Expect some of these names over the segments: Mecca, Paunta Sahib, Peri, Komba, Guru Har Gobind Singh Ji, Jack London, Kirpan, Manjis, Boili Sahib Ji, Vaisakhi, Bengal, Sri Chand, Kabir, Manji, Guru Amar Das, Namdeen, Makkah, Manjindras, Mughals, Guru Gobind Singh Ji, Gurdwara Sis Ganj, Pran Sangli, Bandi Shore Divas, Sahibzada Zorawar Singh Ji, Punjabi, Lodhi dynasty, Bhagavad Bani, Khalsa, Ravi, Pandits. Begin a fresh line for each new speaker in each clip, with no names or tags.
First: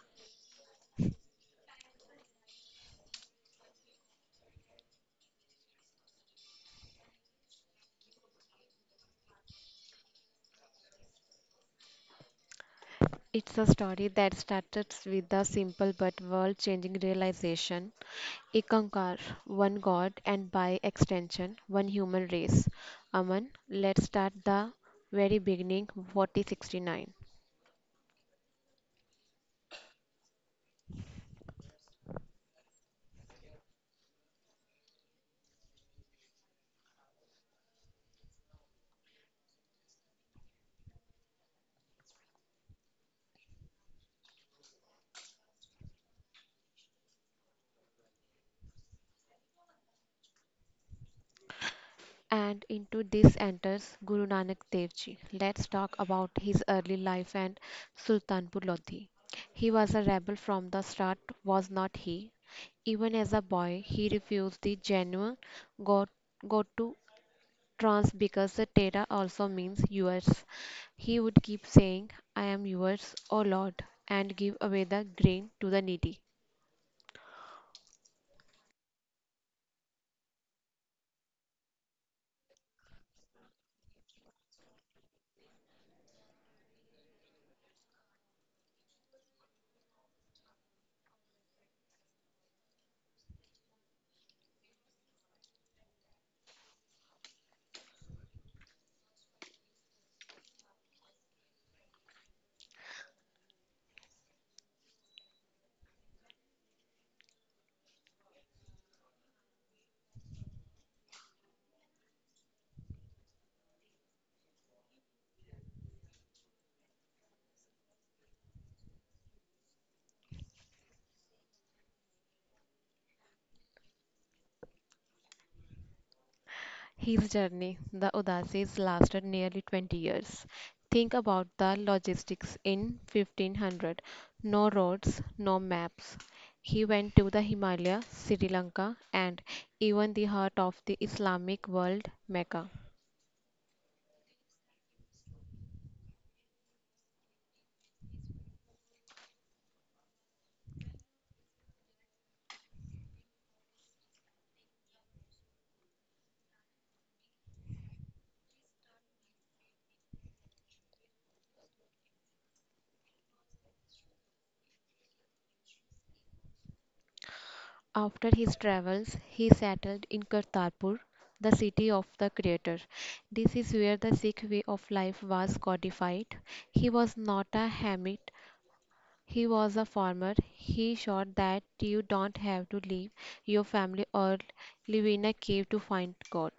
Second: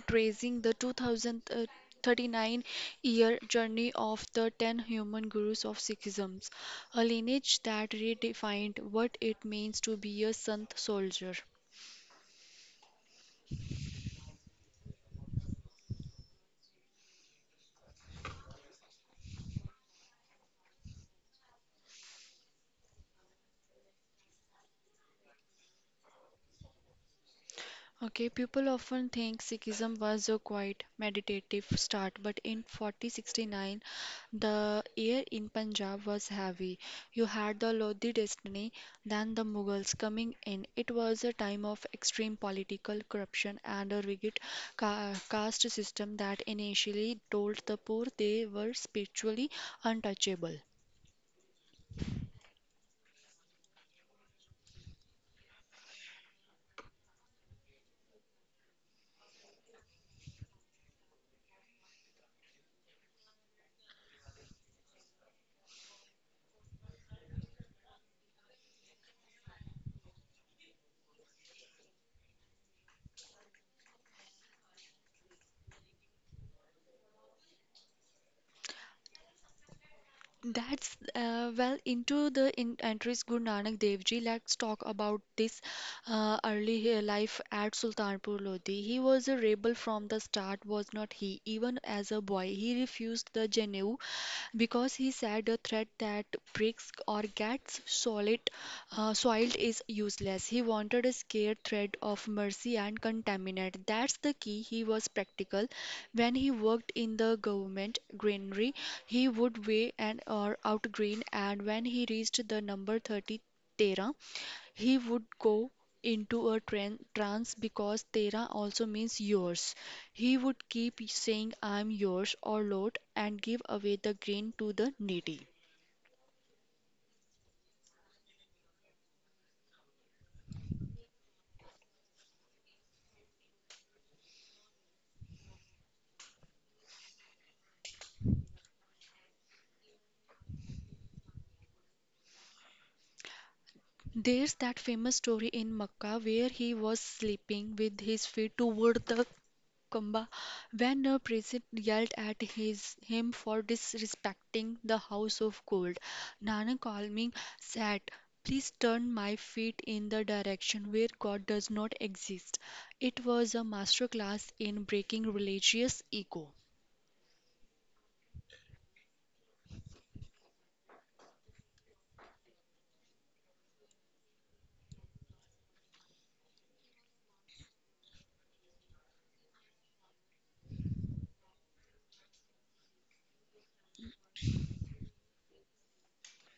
tracing the 2039 year journey of the 10 human gurus of Sikhism, a lineage that redefined what it means to be a Sant soldier.
It's a story that started with a simple but world changing realization. Ikankar, one god, and by extension, one human race. Aman, let's start the very beginning, 4069.
Okay, people often think Sikhism was a quiet, meditative start, but in 4069, the air in Punjab was heavy. You had the Lodhi dynasty, then the Mughals coming in. It was a time of extreme political corruption and a rigid caste system that initially told the poor they were spiritually untouchable.
And into this enters Guru Nanak Dev Ji. Let's talk about his early life and Sultanpur Lodi. He was a rebel from the start, was not he? Even as a boy, he refused the genuine to. Trans because the Tera also means yours. He would keep saying, I am yours, O Lord, and give away the grain to the needy.
That's Well, into the in entries Guru Nanak Dev Ji. Let's talk about this early life at Sultanpur Lodi. He was a rebel from the start, was not he? Even as a boy, he refused the Janeu because he said a threat that bricks or gets solid soiled is useless. He wanted a scared thread of mercy and contaminant. That's the key. He was practical when he worked in the government granary he would weigh an hour out green, and when he reached the number 30 Tera, he would go into a trance because Tera also means yours. He would keep saying, I'm yours, or Lord, and give away the grain to the needy.
His journey, the Udasis, lasted nearly 20 years. Think about the logistics in 1500. No roads, no maps. He went to the Himalaya, Sri Lanka, and even the heart of the Islamic world, Mecca.
There's that famous story in Makkah where he was sleeping with his feet toward the Komba, when a priest yelled at his him for disrespecting the house of gold. Nanak calming said, please turn my feet in the direction where God does not exist. It was a masterclass in breaking religious ego.
After his travels, he settled in Kartarpur, the city of the Creator. This is where the Sikh way of life was codified. He was not a hermit, he was a farmer. He showed that you don't have to leave your family or live in a cave to find God.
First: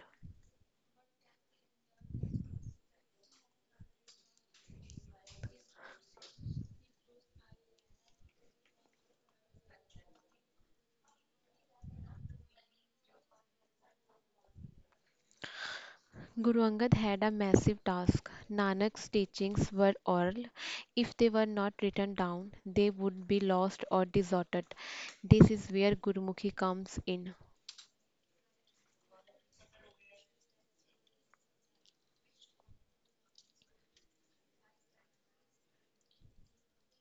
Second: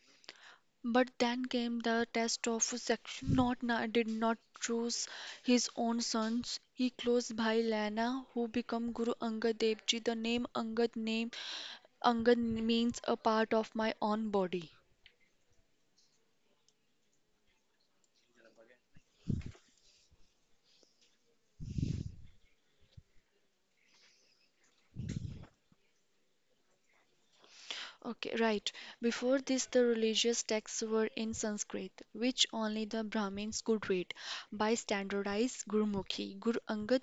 But then came the test of section. Not na- Did not choose his own sons. He close Bhai Lana, who became Guru Angad Dev Ji. The name Angad name Angan means a part of my own body.
Guru Angad had a massive task. Nanak's teachings were oral. If they were not written down, they would be lost or deserted. This is where Gurumukhi comes in.
Okay, right. Before this, the religious texts were in Sanskrit, which only the Brahmins could read. By standardized Gurmukhi, Guru Angad,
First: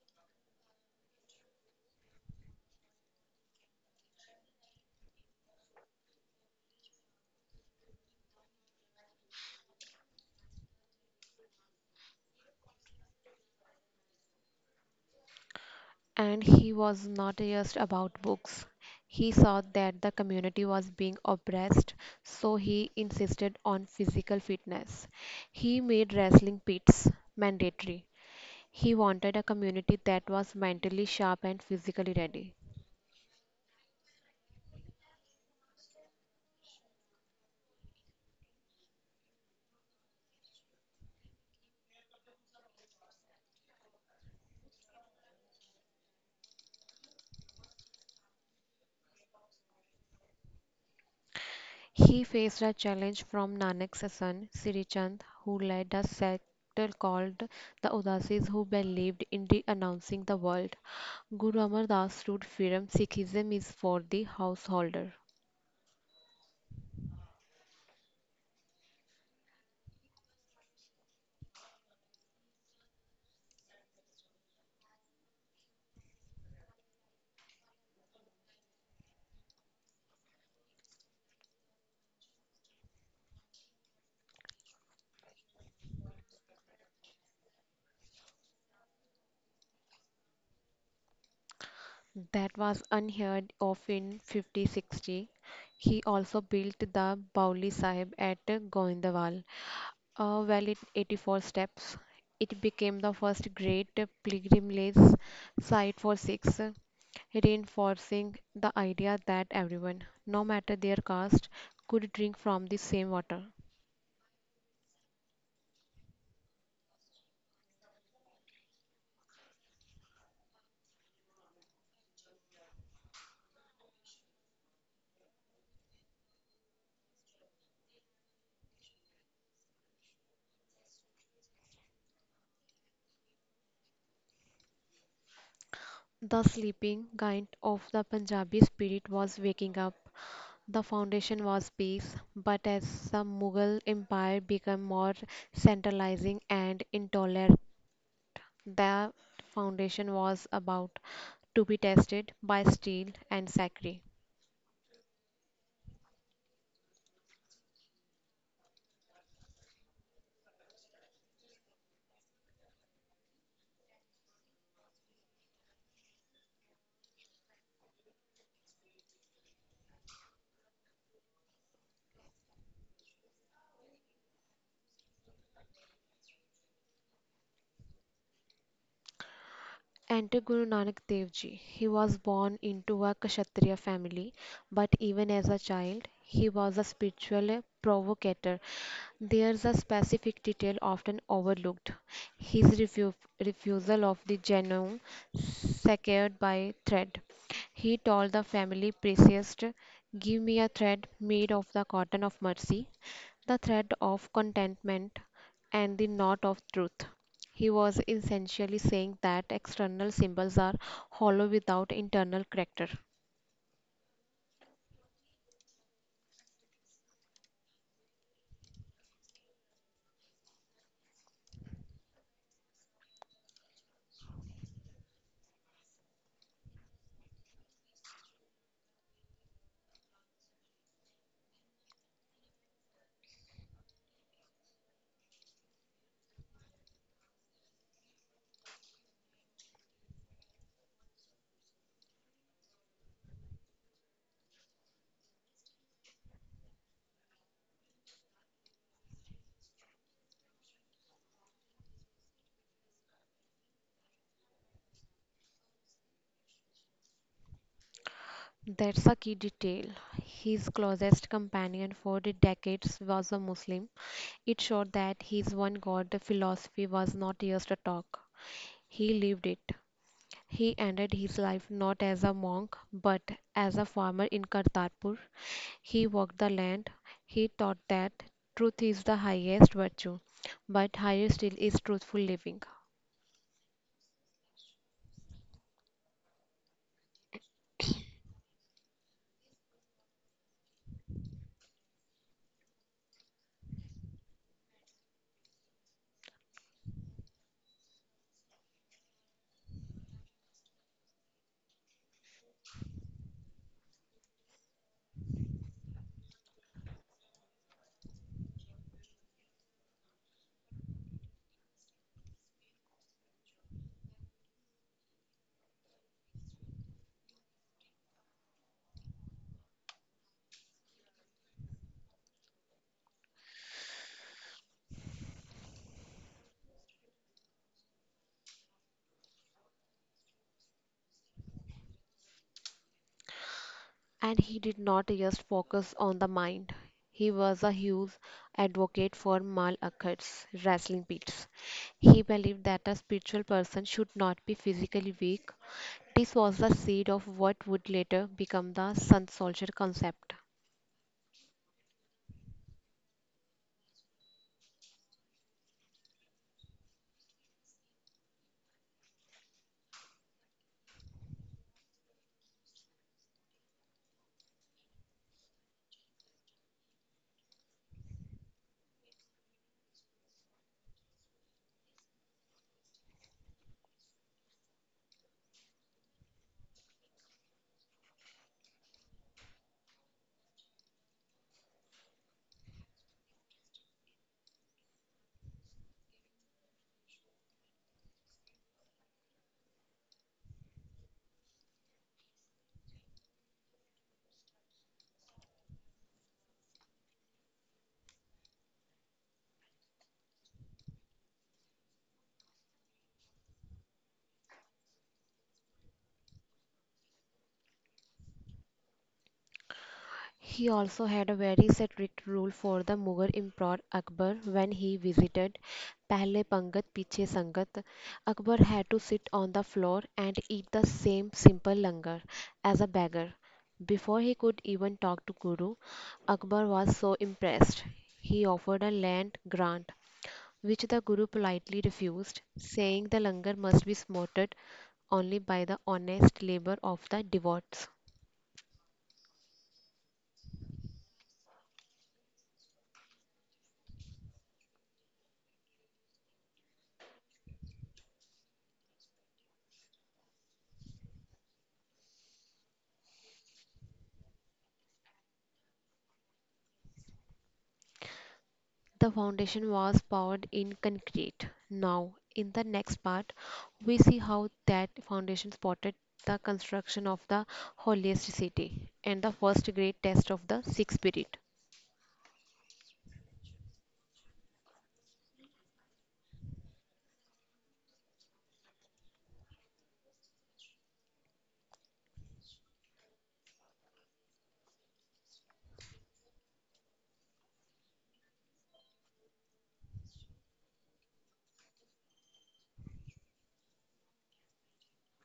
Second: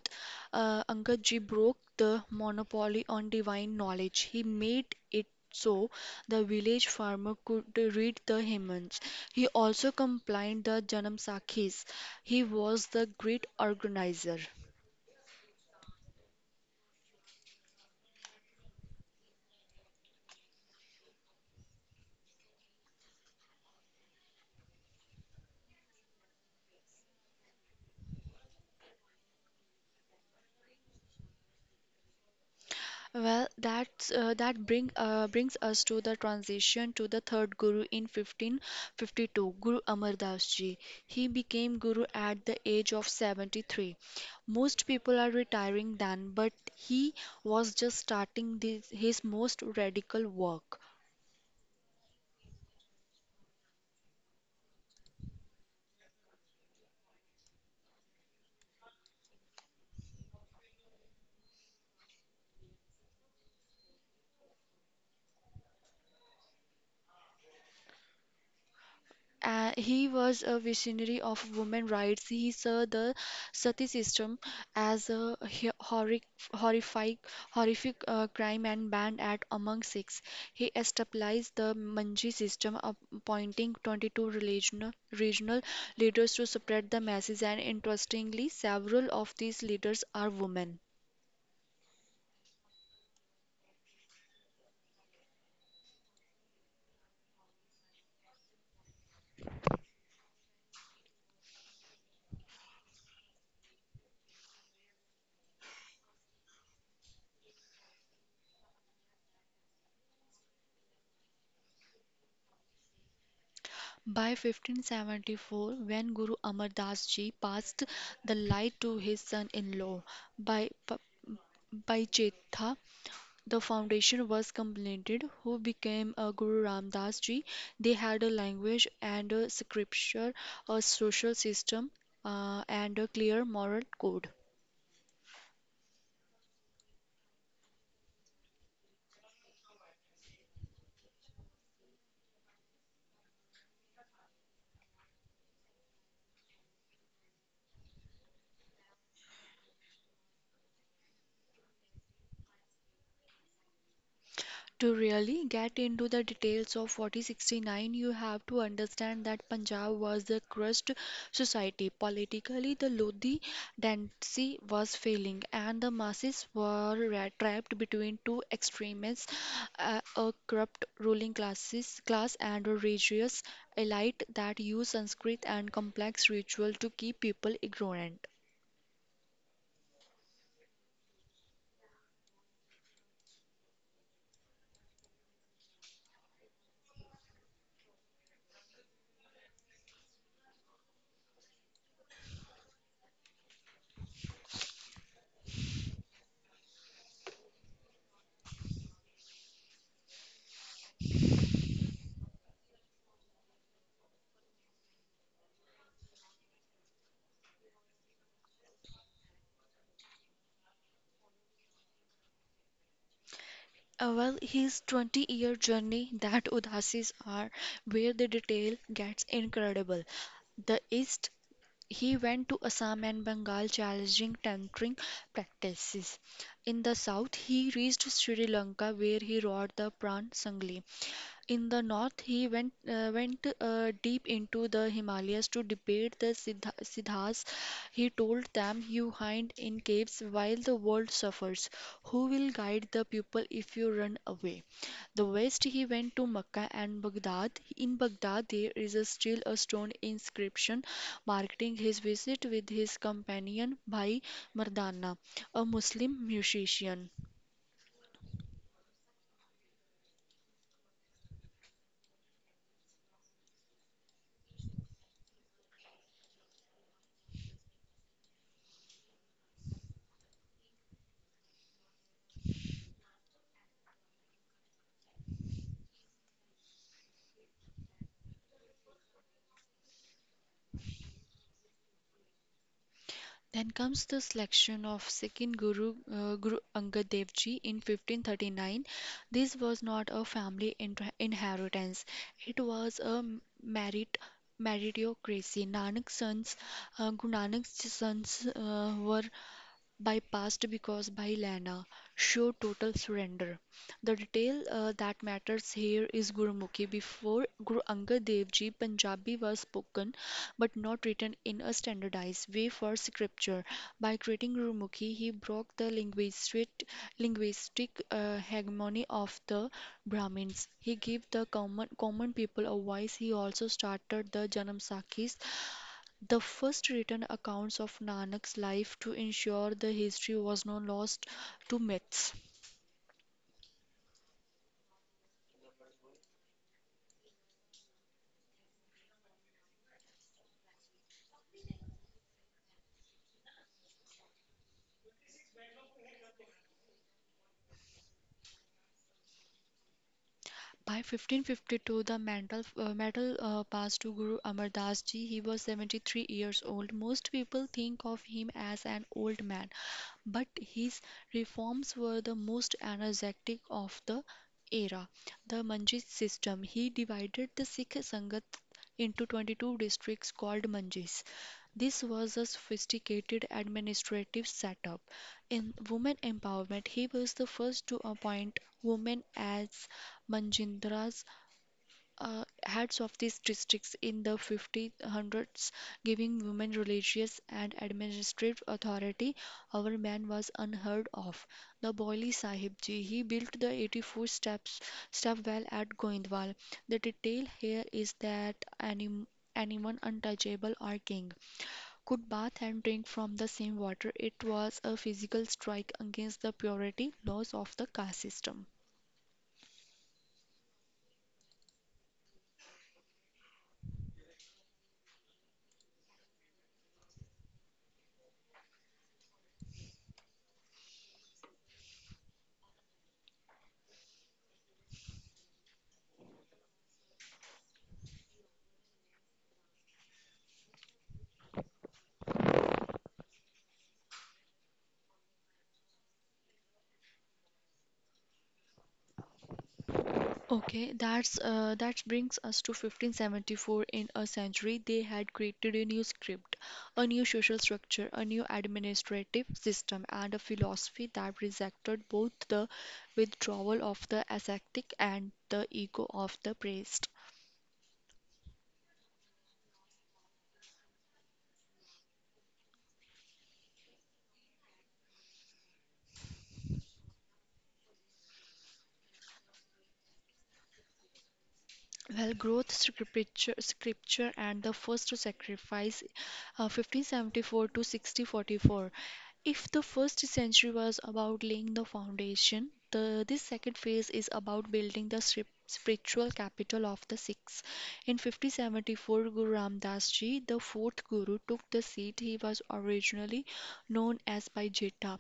Angad ji broke the monopoly on divine knowledge. He made it so the village farmer could read the hymns. He also compiled the Janam Sakhis. He was the great organizer.
And he was not just about books. He saw that the community was being oppressed, so he insisted on physical fitness. He made wrestling pits mandatory. He wanted a community that was mentally sharp and physically ready.
Well, that's that bring brings us to the transition to the third guru in 1552, Guru Amar Das Ji. He became guru at the age of 73. Most people are retiring then, but he was just starting this, his most radical work.
He faced a challenge from Nanak's son Sri Chand, who led a sect called the Udasis, who believed in renouncing the world. Guru Amar Das stood firm Sikhism is for the householder.
He was a visionary of women rights. He saw the sati system as a horrific, horrific crime and banned it among Sikhs. He established the Manji system, appointing 22 regional leaders to spread the message. And interestingly, several of these leaders are women.
That was unheard of in 5060. He also built the Bauli Sahib at Goindwal, a well in 84 steps. It became the first great pilgrimage site for Sikhs, reinforcing the idea that everyone, no matter their caste, could drink from the same water.
By 1574, when Guru Amar Das ji passed the light to his son in law, by by Chetha, the foundation was completed, who became a Guru Ram Das ji. They had a language and a scripture, a social system, and a clear moral code.
The sleeping giant of the Punjabi spirit was waking up. The foundation was peace, but as the Mughal Empire became more centralizing and intolerant, that foundation was about to be tested by steel and sacri.
To really get into the details of 4069, you have to understand that Punjab was the crust society. Politically, the Lodhi dynasty was failing, and the masses were trapped between two extremes a corrupt ruling classes, class and a religious elite that used Sanskrit and complex ritual to keep people ignorant.
Enter Guru Nanak Dev Ji. He was born into a Kshatriya family, but even as a child, he was a spiritual provocateur. There's a specific detail often overlooked his refusal of the Janum secured by thread. He told the family priest, give me a thread made of the cotton of mercy, the thread of contentment, and the knot of truth. He was essentially saying that external symbols are hollow without internal character.
His 20-year journey that Udasis are where the detail gets incredible. The East he went to Assam and Bengal challenging tantric practices. In the south, he reached Sri Lanka where he wrote the Pran Sangli. In the north, he went went deep into the Himalayas to debate the Siddhas. He told them, "You hide in caves while the world suffers. Who will guide the people if you run away?" The west he went to Mecca and Baghdad. In Baghdad there is a still a stone inscription marking his visit with his companion Bhai Mardana, a Muslim musician.
That's a key detail. His closest companion for the decades was a Muslim. It showed that his one God philosophy was not just a talk, he lived it. He ended his life not as a monk but as a farmer in Kartarpur. He walked the land. He taught that truth is the highest virtue, but higher still is truthful living.
Then comes the selection of second Guru Guru Angad Dev Ji in 1539. This was not a family inheritance; it was a merit meritocracy. Guru Nanak's sons were by past because by Bhai show total surrender. The detail that matters here is Gurumukhi. Before Guru Angad Dev Ji, Punjabi was spoken but not written in a standardized way for scripture. By creating Gurumukhi, he broke the linguistic hegemony of the Brahmins. He gave the common people a voice. He also started the Janamsakhis the first written accounts of Nanak's life to ensure the history was not lost to myths.
And he did not just focus on the mind. He was a huge advocate for Mal Akhat's wrestling pits. He believed that a spiritual person should not be physically weak. This was the seed of what would later become the Sun Soldier concept.
By 1552, the mantle passed to Guru Amar Das Ji. He was 73 years old. Most people think of him as an old man, but his reforms were the most energetic of the era. The Manji system. He divided the Sikh Sangat into 22 districts called Manjis. This was a sophisticated administrative setup. In women empowerment, he was the first to appoint women as Manjindras, heads of these districts in the 1500s, giving women religious and administrative authority our man was unheard of. The Boili Sahib Ji, he built the 84 steps step well at Goindwal. The detail here is that anyone untouchable or king could bathe and drink from the same water. It was a physical strike against the purity laws of the caste system.
He also had a very strict rule for the Mughal Emperor Akbar when he visited Pehle Pangat Piche Sangat. Akbar had to sit on the floor and eat the same simple langar as a beggar. Before he could even talk to Guru, Akbar was so impressed. He offered a land grant, which the Guru politely refused, saying the langar must be smoted only by the honest labor of the devotees.
Okay, that brings us to 1574. In a century, they had created a new script, a new social structure, a new administrative system, and a philosophy that rejected both the withdrawal of the ascetic and the ego of the priest.
The foundation was poured in concrete. Now, in the next part, we see how that foundation supported the construction of the holiest city and the first great test of the Sikh spirit.
Well, growth scripture and the first sacrifice, 1574 to 6044. If the first century was about laying the foundation, the this second phase is about building the spiritual capital of the Sikhs. In 1574, Guru Ram Das Ji, the fourth Guru, took the seat he was originally known as by Jetha.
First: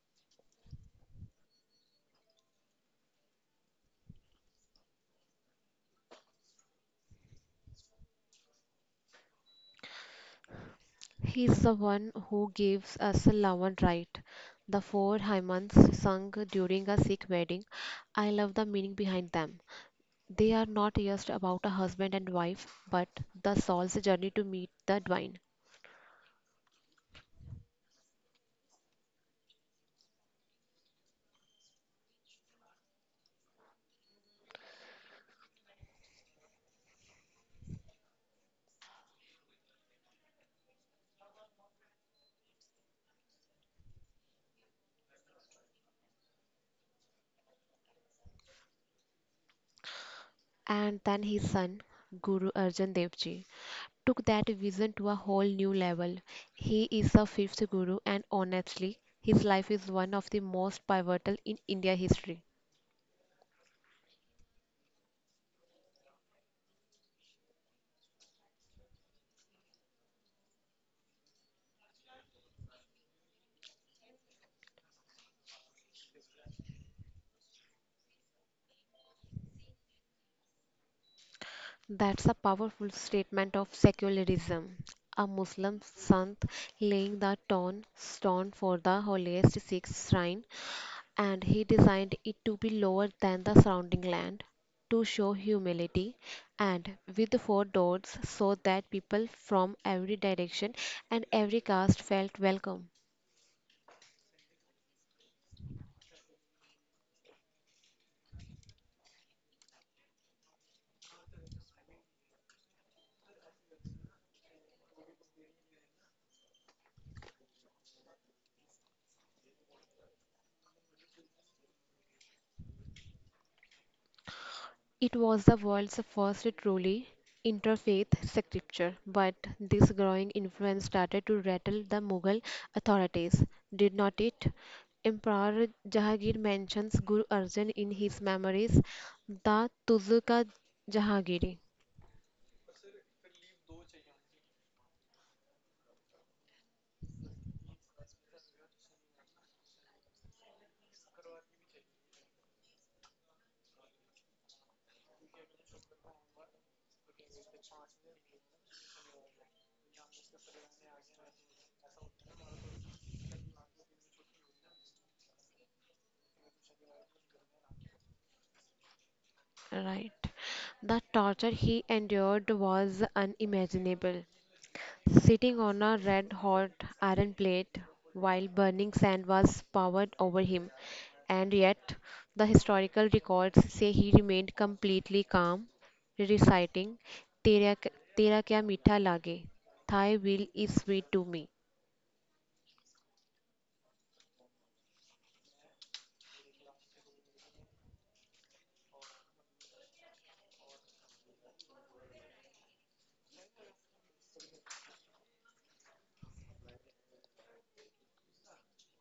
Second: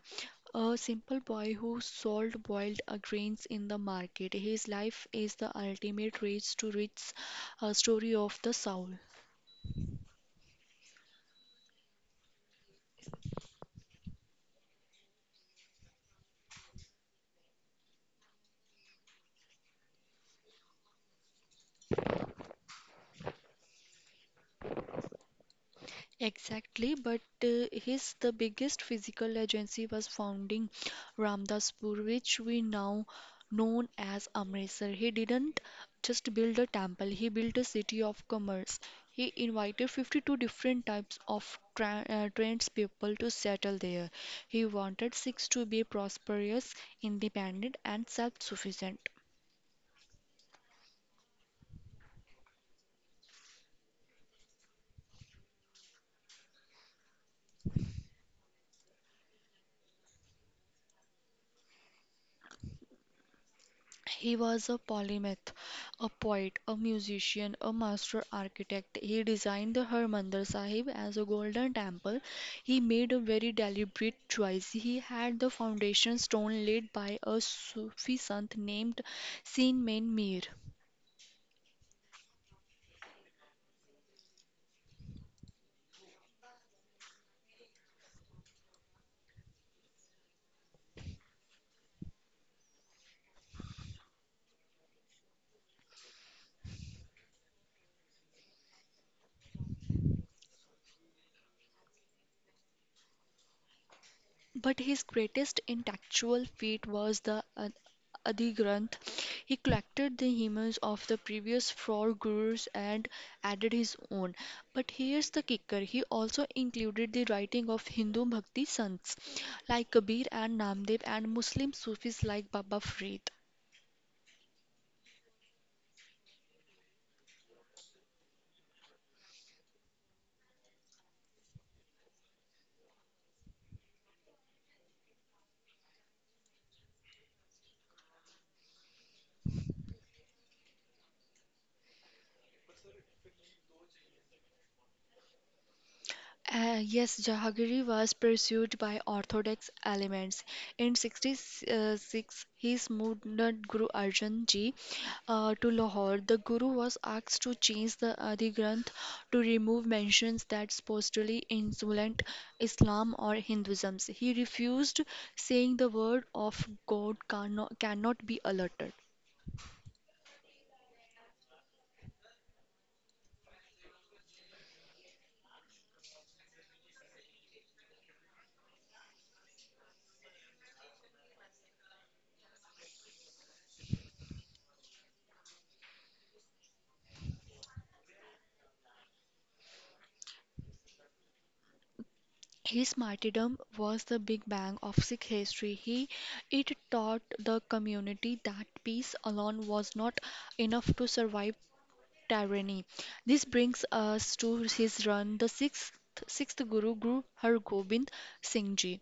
A simple boy who sold boiled grains in the market. His life is the ultimate race to riches, a story of the soul.
He is the one who gives us a Lavan rite, the four hymns sung during a Sikh wedding. I love the meaning behind them. They are not just about a husband and wife, but the soul's journey to meet the divine.
Exactly, but his the biggest physical agency was founding Ramdaspur, which we now known as Amritsar. He didn't just build a temple; he built a city of commerce. He invited 52 different types of tradespeople to settle there. He wanted six to be prosperous, independent, and self-sufficient.
And then his son, Guru Arjan Dev Ji, took that vision to a whole new level. He is the fifth Guru, and honestly, his life is one of the most pivotal in India history.
He was a polymath, a poet, a musician, a master architect. He designed the Harmandir Sahib as a golden temple. He made a very deliberate choice. He had the foundation stone laid by a Sufi sant named Sin Main Mir.
That's a powerful statement of secularism. A Muslim saint laying the tone stone for the holiest Sikh shrine, and he designed it to be lower than the surrounding land to show humility and with four doors so that people from every direction and every caste felt welcome.
But his greatest intellectual feat was the Adigrantha. He collected the hymns of the previous four gurus and added his own. But here's the kicker he also included the writing of Hindu bhakti sons like Kabir and Namdev and Muslim Sufis like Baba Farid.
It was the world's first truly interfaith scripture, but this growing influence started to rattle the Mughal authorities, did not it? Emperor Jahangir mentions Guru Arjan in his memoirs, the Tuzuka Jahangiri.
Yes, Jahangiri was pursued by orthodox elements. In 66, his movement Guru Arjan Ji to Lahore. The Guru was asked to change the Adhigranth to remove mentions that supposedly insulate Islam or Hinduism. He refused, saying the word of God cannot be altered.
Right. The torture he endured was unimaginable. Sitting on a red hot iron plate while burning sand was poured over him, and yet the historical records say he remained completely calm, reciting, Tera, tera kya meetha lage, thy will is sweet to me.
His martyrdom was the big bang of Sikh history. He it taught the community that peace alone was not enough to survive tyranny. This brings us to his run, the sixth Guru Guru Har Gobind Singh Ji.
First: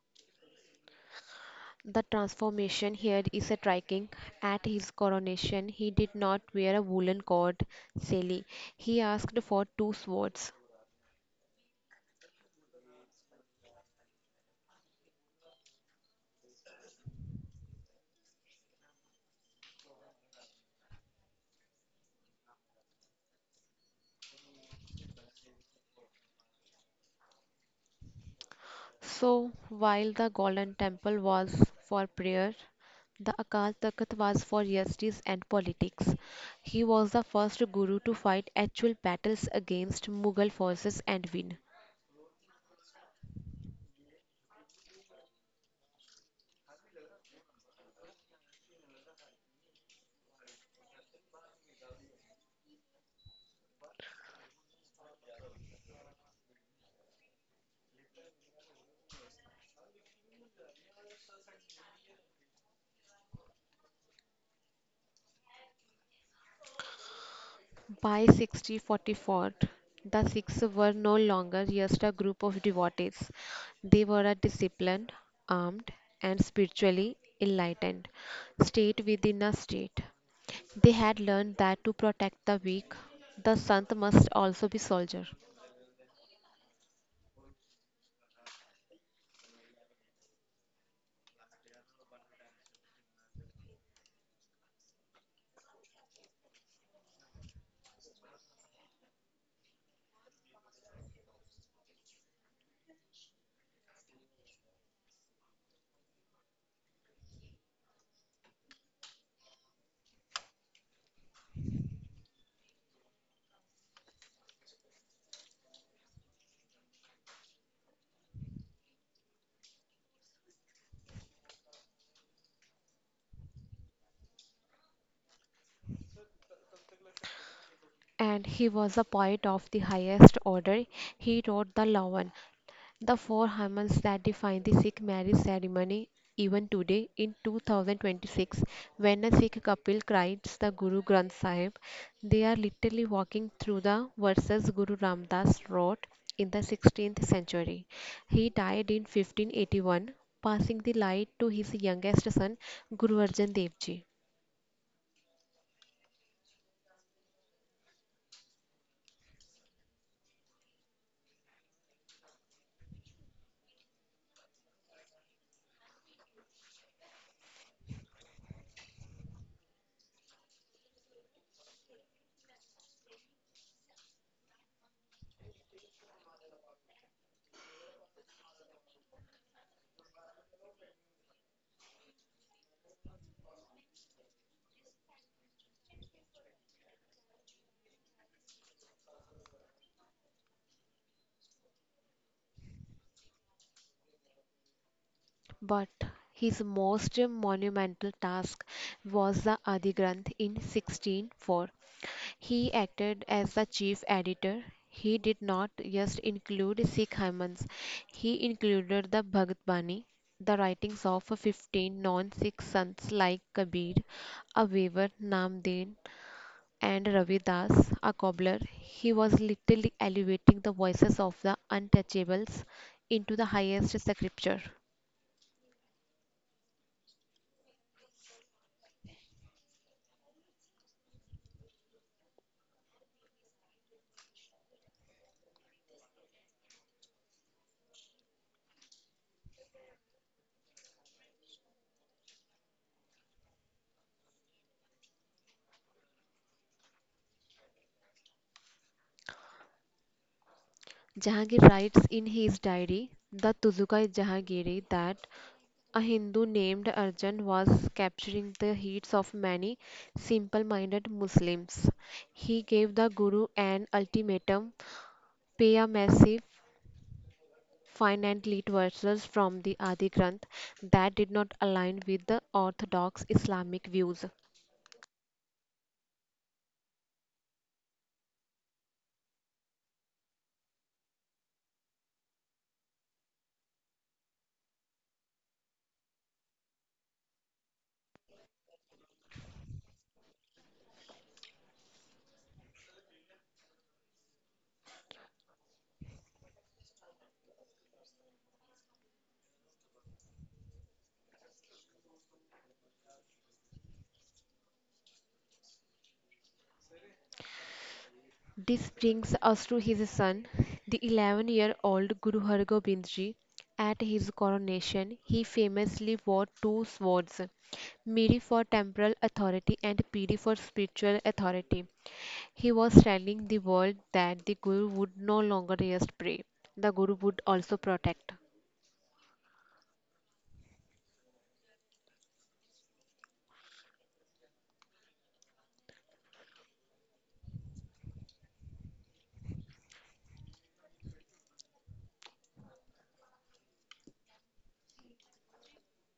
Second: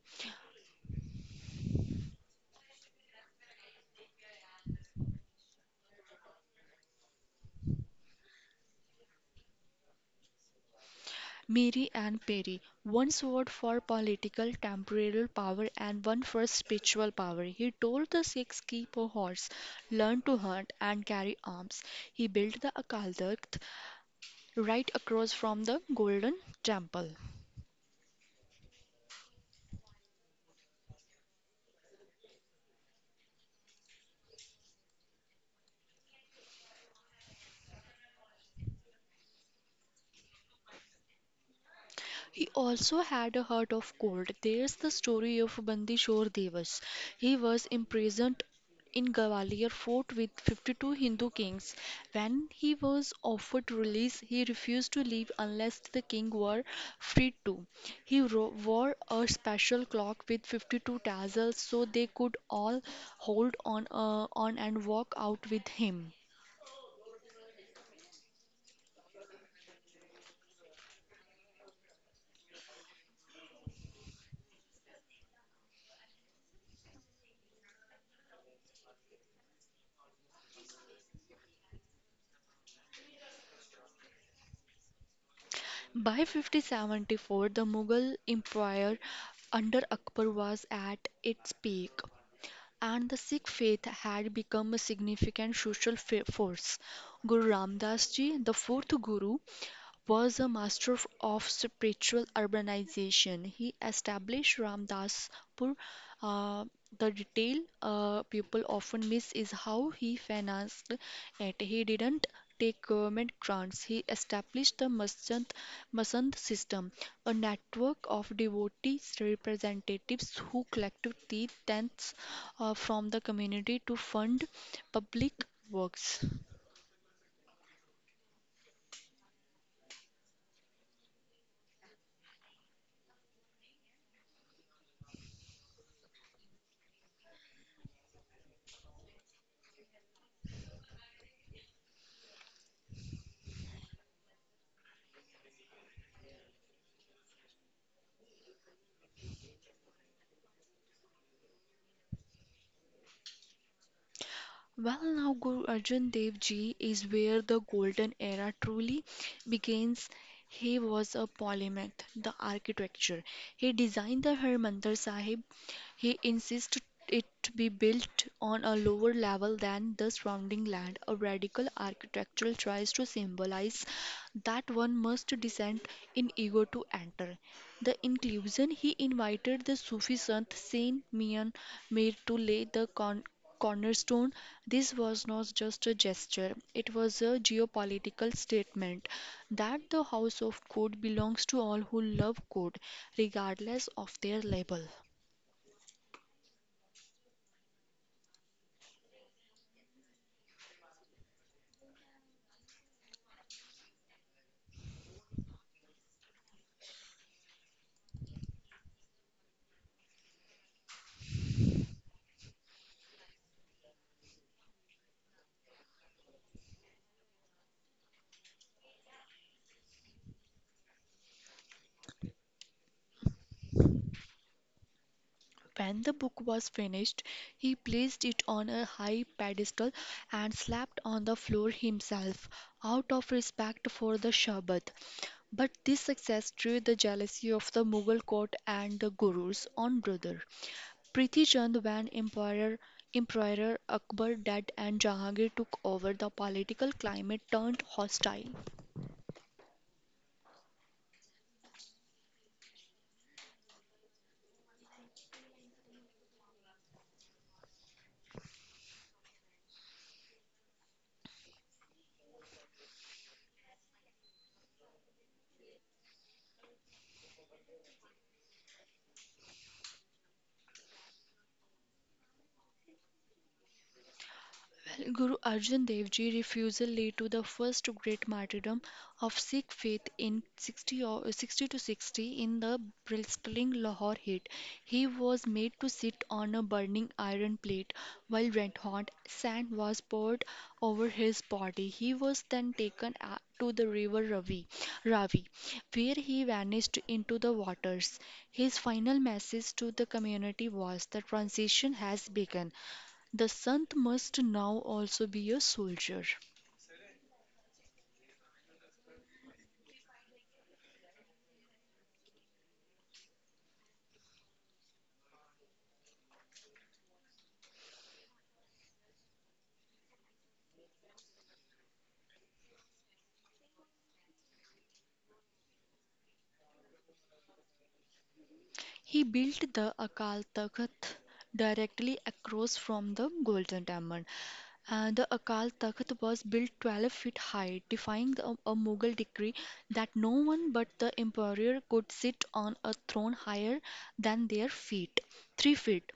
The transformation here is striking. At his coronation, he did not wear a woolen cord, silly. He asked for two swords.
Miri and Peri, one sword for political temporal power and one for spiritual power. He told the Sikhs keep a horse, learn to hunt and carry arms. He built the Akal Takht, right across from the Golden Temple.
So, while the Golden Temple was for prayer, the Akal Takht was for justice and politics. He was the first guru to fight actual battles against Mughal forces and win.
He also had a heart of gold. There's the story of Bandishore Devas. He was imprisoned in Gwalior fort with 52 Hindu kings. When he was offered release, he refused to leave unless the king were freed too. He wore a special clock with 52 tassels so they could all hold on and walk out with him.
By 1644, the Sikhs were no longer just a group of devotees. They were a disciplined, armed, and spiritually enlightened state within a state. They had learned that to protect the weak, the Sant must also be soldier.
By 5074, the Mughal Empire under Akbar was at its peak, and the Sikh faith had become a significant social force. Guru Ram Das ji, the fourth Guru, was a master of spiritual urbanization. He established Ramdaspur. Uh, the detail people often miss is how he financed it. He didn't take government grants. He established the Masand system, a network of devotees representatives who collected the tenths from the community to fund public works.
And he was a poet of the highest order. He wrote the Lavan, the four hormones that define the Sikh marriage ceremony even today in 2026. When a Sikh couple writes the Guru Granth Sahib, they are literally walking through the verses Guru Ramdas wrote in the 16th century. He died in 1581, passing the light to his youngest son Guru Arjan Dev Ji.
Well, now Guru Arjan Dev Ji is where the golden era truly begins. He was a polymath, the architecture. He designed the Harmandir Sahib. He insisted it to be built on a lower level than the surrounding land. A radical architectural tries to symbolize that one must descend in ego to enter. The inclusion he invited the Sufi saint Saint Mian Mir to lay the cornerstone. This was not just a gesture, it was a geopolitical statement that the House of God belongs to all who love God, regardless of their label.
But his most monumental task was the Adi Granth in 1604. He acted as the chief editor. He did not just include Sikh hymns, he included the Bhagavad Bani, the writings of 15 non Sikh sons like Kabir, a weaver, Namdeen, and Ravi Das, a cobbler. He was literally elevating the voices of the untouchables into the highest scripture.
When the book was finished, he placed it on a high pedestal and slept on the floor himself, out of respect for the Shabbat. But this success drew the jealousy of the Mughal court and the Guru's own brother, Prithi Chand. When Emperor Akbar died and Jahangir took over, the political climate turned hostile.
Jahangir writes in his diary, the Tuzuka Jahangiri, that a Hindu named Arjan was capturing the hearts of many simple minded Muslims. He gave the Guru an ultimatum pay a massive fine and delete verses from the Adi Granth that did not align with the orthodox Islamic views.
Well, Guru Arjan Dev Ji refusal led to the first great martyrdom of Sikh faith in 60, or 60 to 60, in the blistering Lahore heat. He was made to sit on a burning iron plate while red hot sand was poured over his body. He was then taken to the river Ravi, where he vanished into the waters. His final message to the community was, the transition has begun. The sant must now also be a soldier.
This brings us to his son, the 11-year-old Guru Har Gobind Ji. At his coronation, he famously wore two swords Miri for temporal authority and Piri for spiritual authority. He was telling the world that the Guru would no longer just pray, the Guru would also protect.
He built the Akal Takht directly across from the Golden Temple. The Akal Takht was built 12 feet high, defying a Mughal decree that no one but the emperor could sit on a throne higher than their feet, 3 feet.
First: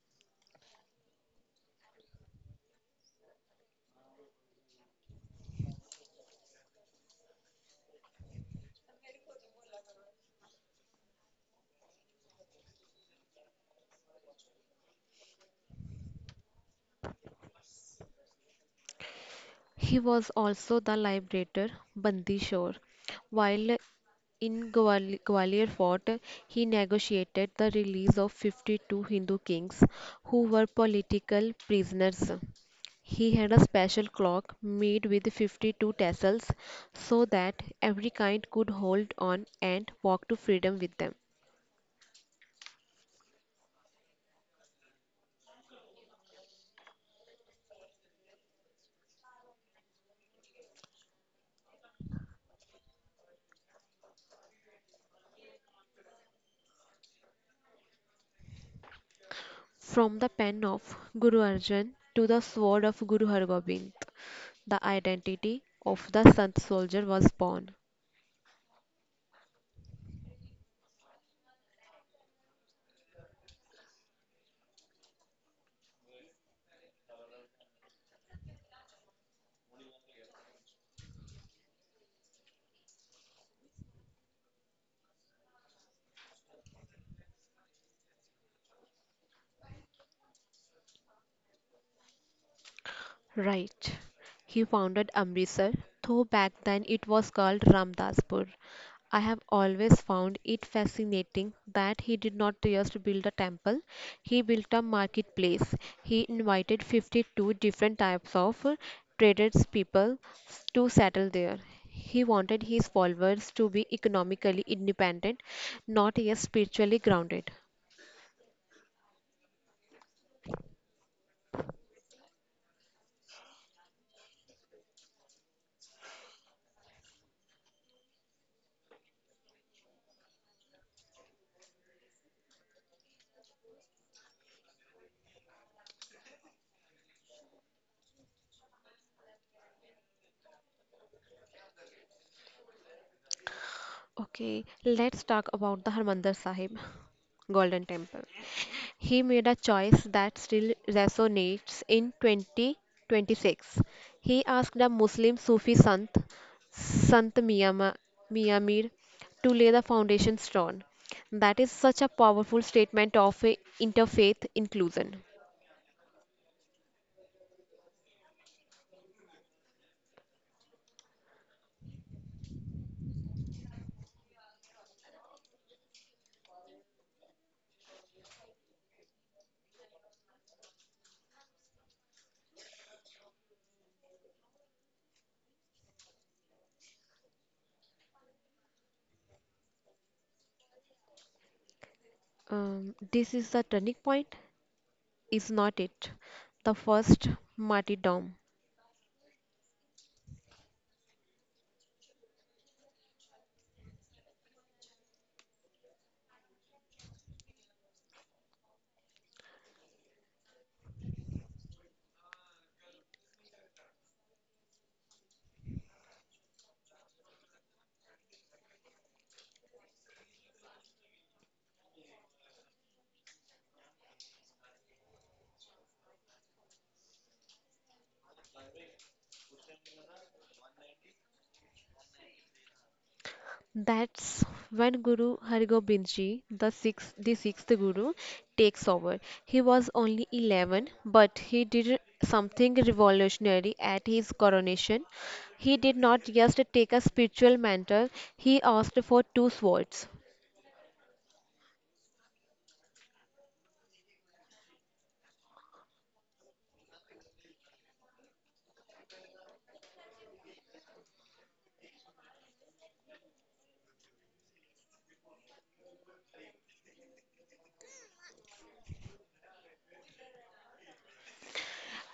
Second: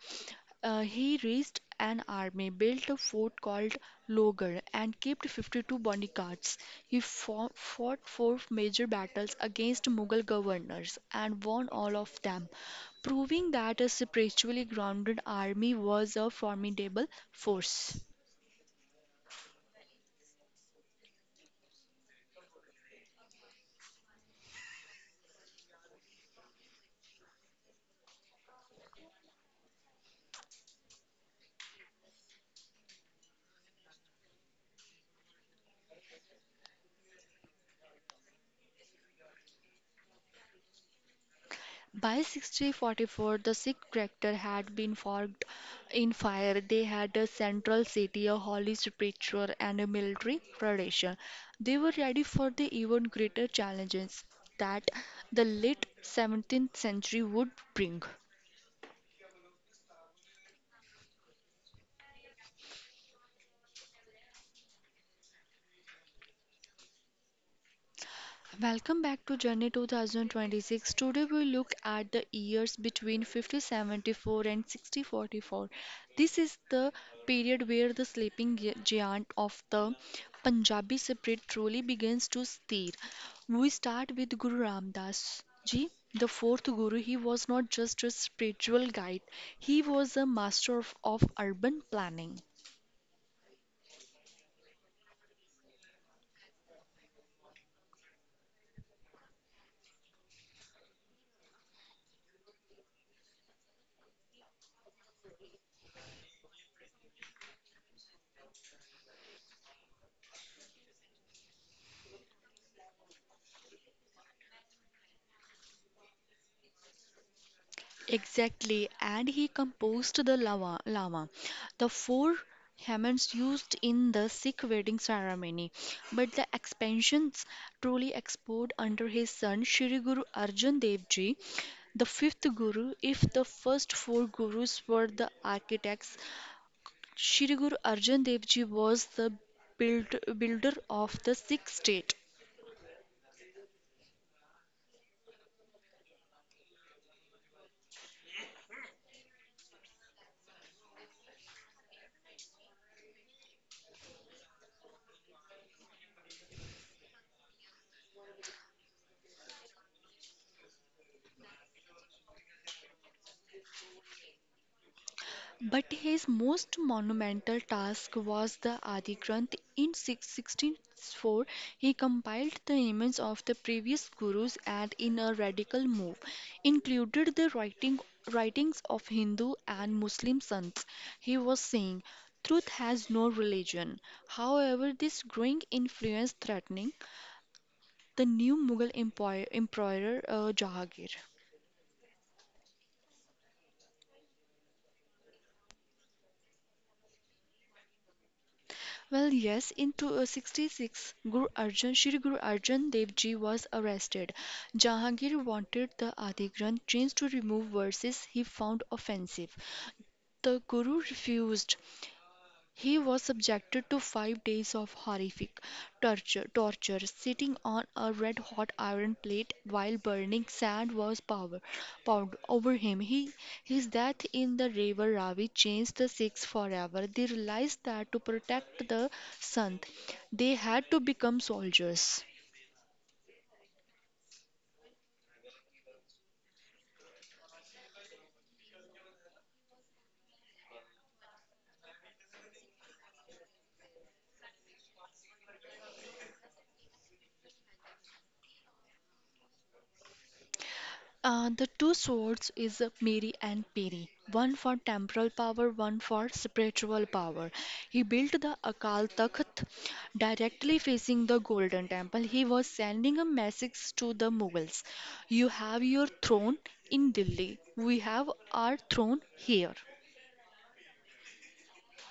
He raised an army, built a fort called Logar, and kept 52 bodyguards. He fought four major battles against Mughal governors and won all of them, proving that a spiritually grounded army was a formidable force.
He was also the liberator Bandi Shore. While in Gwalior Fort, he negotiated the release of 52 Hindu kings who were political prisoners. He had a special clock made with 52 tassels so that every kind could hold on and walk to freedom with them.
By 1644, the Sikh character had been forged in fire. They had a central city, a holy spiritual, and a military tradition. They were ready for the even greater challenges that the late 17th century would bring.
From the pen of Guru Arjan to the sword of Guru Har Gobind, the identity of the Sant soldier was born.
Welcome back to Journey 2026. Today we look at the years between 5074 and 6044. This is the period where the sleeping giant of the Punjabi spirit truly begins to stir. We start with Guru Ram Das ji. The fourth guru, he was not just a spiritual guide, he was a master of urban planning.
Right. He founded Amritsar, though back then it was called Ramdaspur. I have always found it fascinating that he did not just build a temple, he built a marketplace. He invited 52 different types of traders, people, to settle there. He wanted his followers to be economically independent, not just spiritually grounded.
Exactly, and he composed the lava, the four hymns used in the Sikh wedding ceremony. But the expansions truly exploded under his son Shri Guru Arjan Dev Ji, the fifth guru. If the first four gurus were the architects, Shri Guru Arjan Dev Ji was the builder of the Sikh state.
Okay, let's talk about the Harmandir Sahib Golden Temple. He made a choice that still resonates in 2026. He asked a Muslim Sufi Sant, Sant Mian Ma- Mian Mir, to lay the foundation stone. That is such a powerful statement of interfaith inclusion.
But his most monumental task was the Adi Granth. In 1604, he compiled the images of the previous gurus and, in a radical move, included the writings of Hindu and Muslim saints. He was saying, truth has no religion. However, this growing influence threatening the new Mughal emperor Jahangir.
This is the turning point, is not it? The first martyrdom.
Well, yes, in 266, Guru Arjan, Shri Guru Arjan Dev Ji was arrested. Jahangir wanted the Adi Granth changed to remove verses he found offensive. The Guru refused. He was subjected to 5 days of horrific torture, sitting on a red hot iron plate while burning sand was poured over him. His death in the river Ravi changed the Sikhs forever. They realized that to protect the Sant, they had to become soldiers.
That's when Guru Hargobind ji, the sixth Guru, takes over. He was only 11, but he did something revolutionary at his coronation. He did not just take a spiritual mantle; he asked for two swords.
The two swords is Mary and Peri, one for temporal power, one for spiritual power. He built the Akal Takht directly facing the Golden Temple. He was sending a message to the Mughals. You have your throne in Delhi. We have our throne here.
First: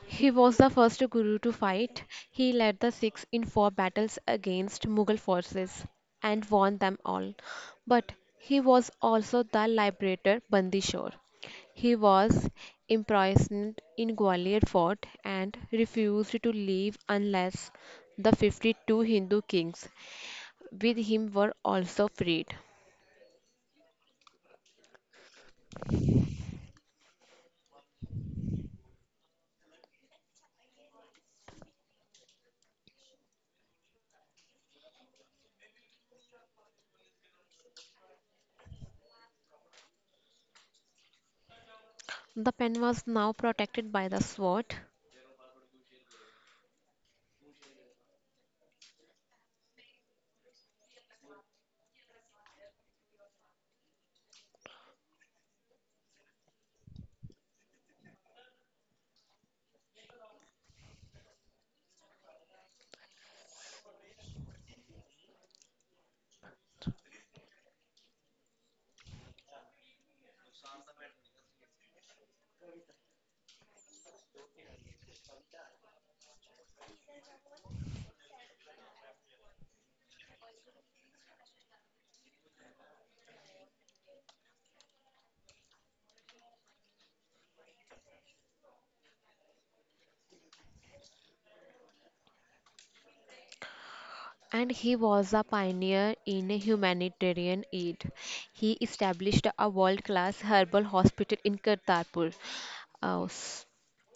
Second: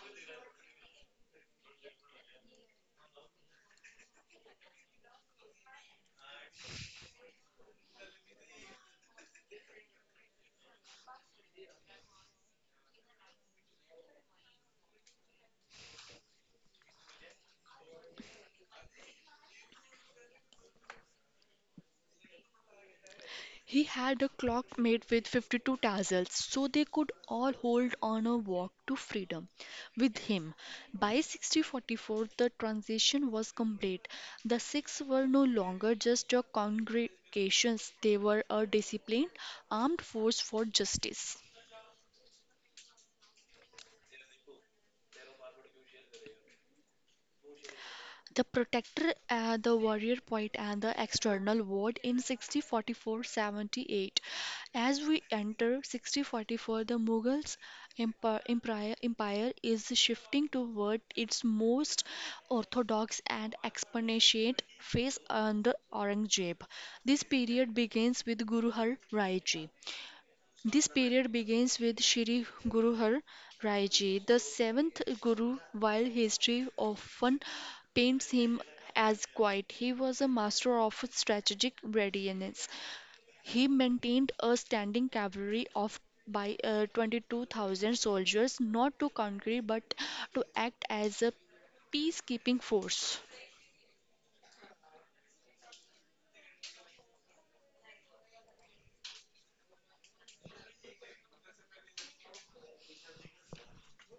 He was the first Guru to fight. He led the Sikhs in four battles against Mughal forces and won them all. But he was also the liberator Bandi. He was imprisoned in Gwalior Fort and refused to leave unless the 52 Hindu kings with him were also freed.
He had a clock made with 52 tassels so they could all hold on a walk to freedom with him. By 1644, the transition was complete. The Sikhs were no longer just a congregation, they were a disciplined armed force for justice.
The pen was now protected by the sword.
The protector, the warrior poet, and the external ward in 6044. As we enter 6044, the Mughals empire is shifting toward its most orthodox and expansionist phase under Aurangzeb. This period begins with Guru Har Rai Ji. This period begins with Shri Guru Har Rai Ji, the seventh Guru. While history often paints him as quiet, he was a master of strategic readiness. He maintained a standing cavalry of by 22,000 soldiers, not to conquer but to act as a peacekeeping force.
And he was a pioneer in humanitarian aid. He established a world class herbal hospital in Kartarpur. Uh, s-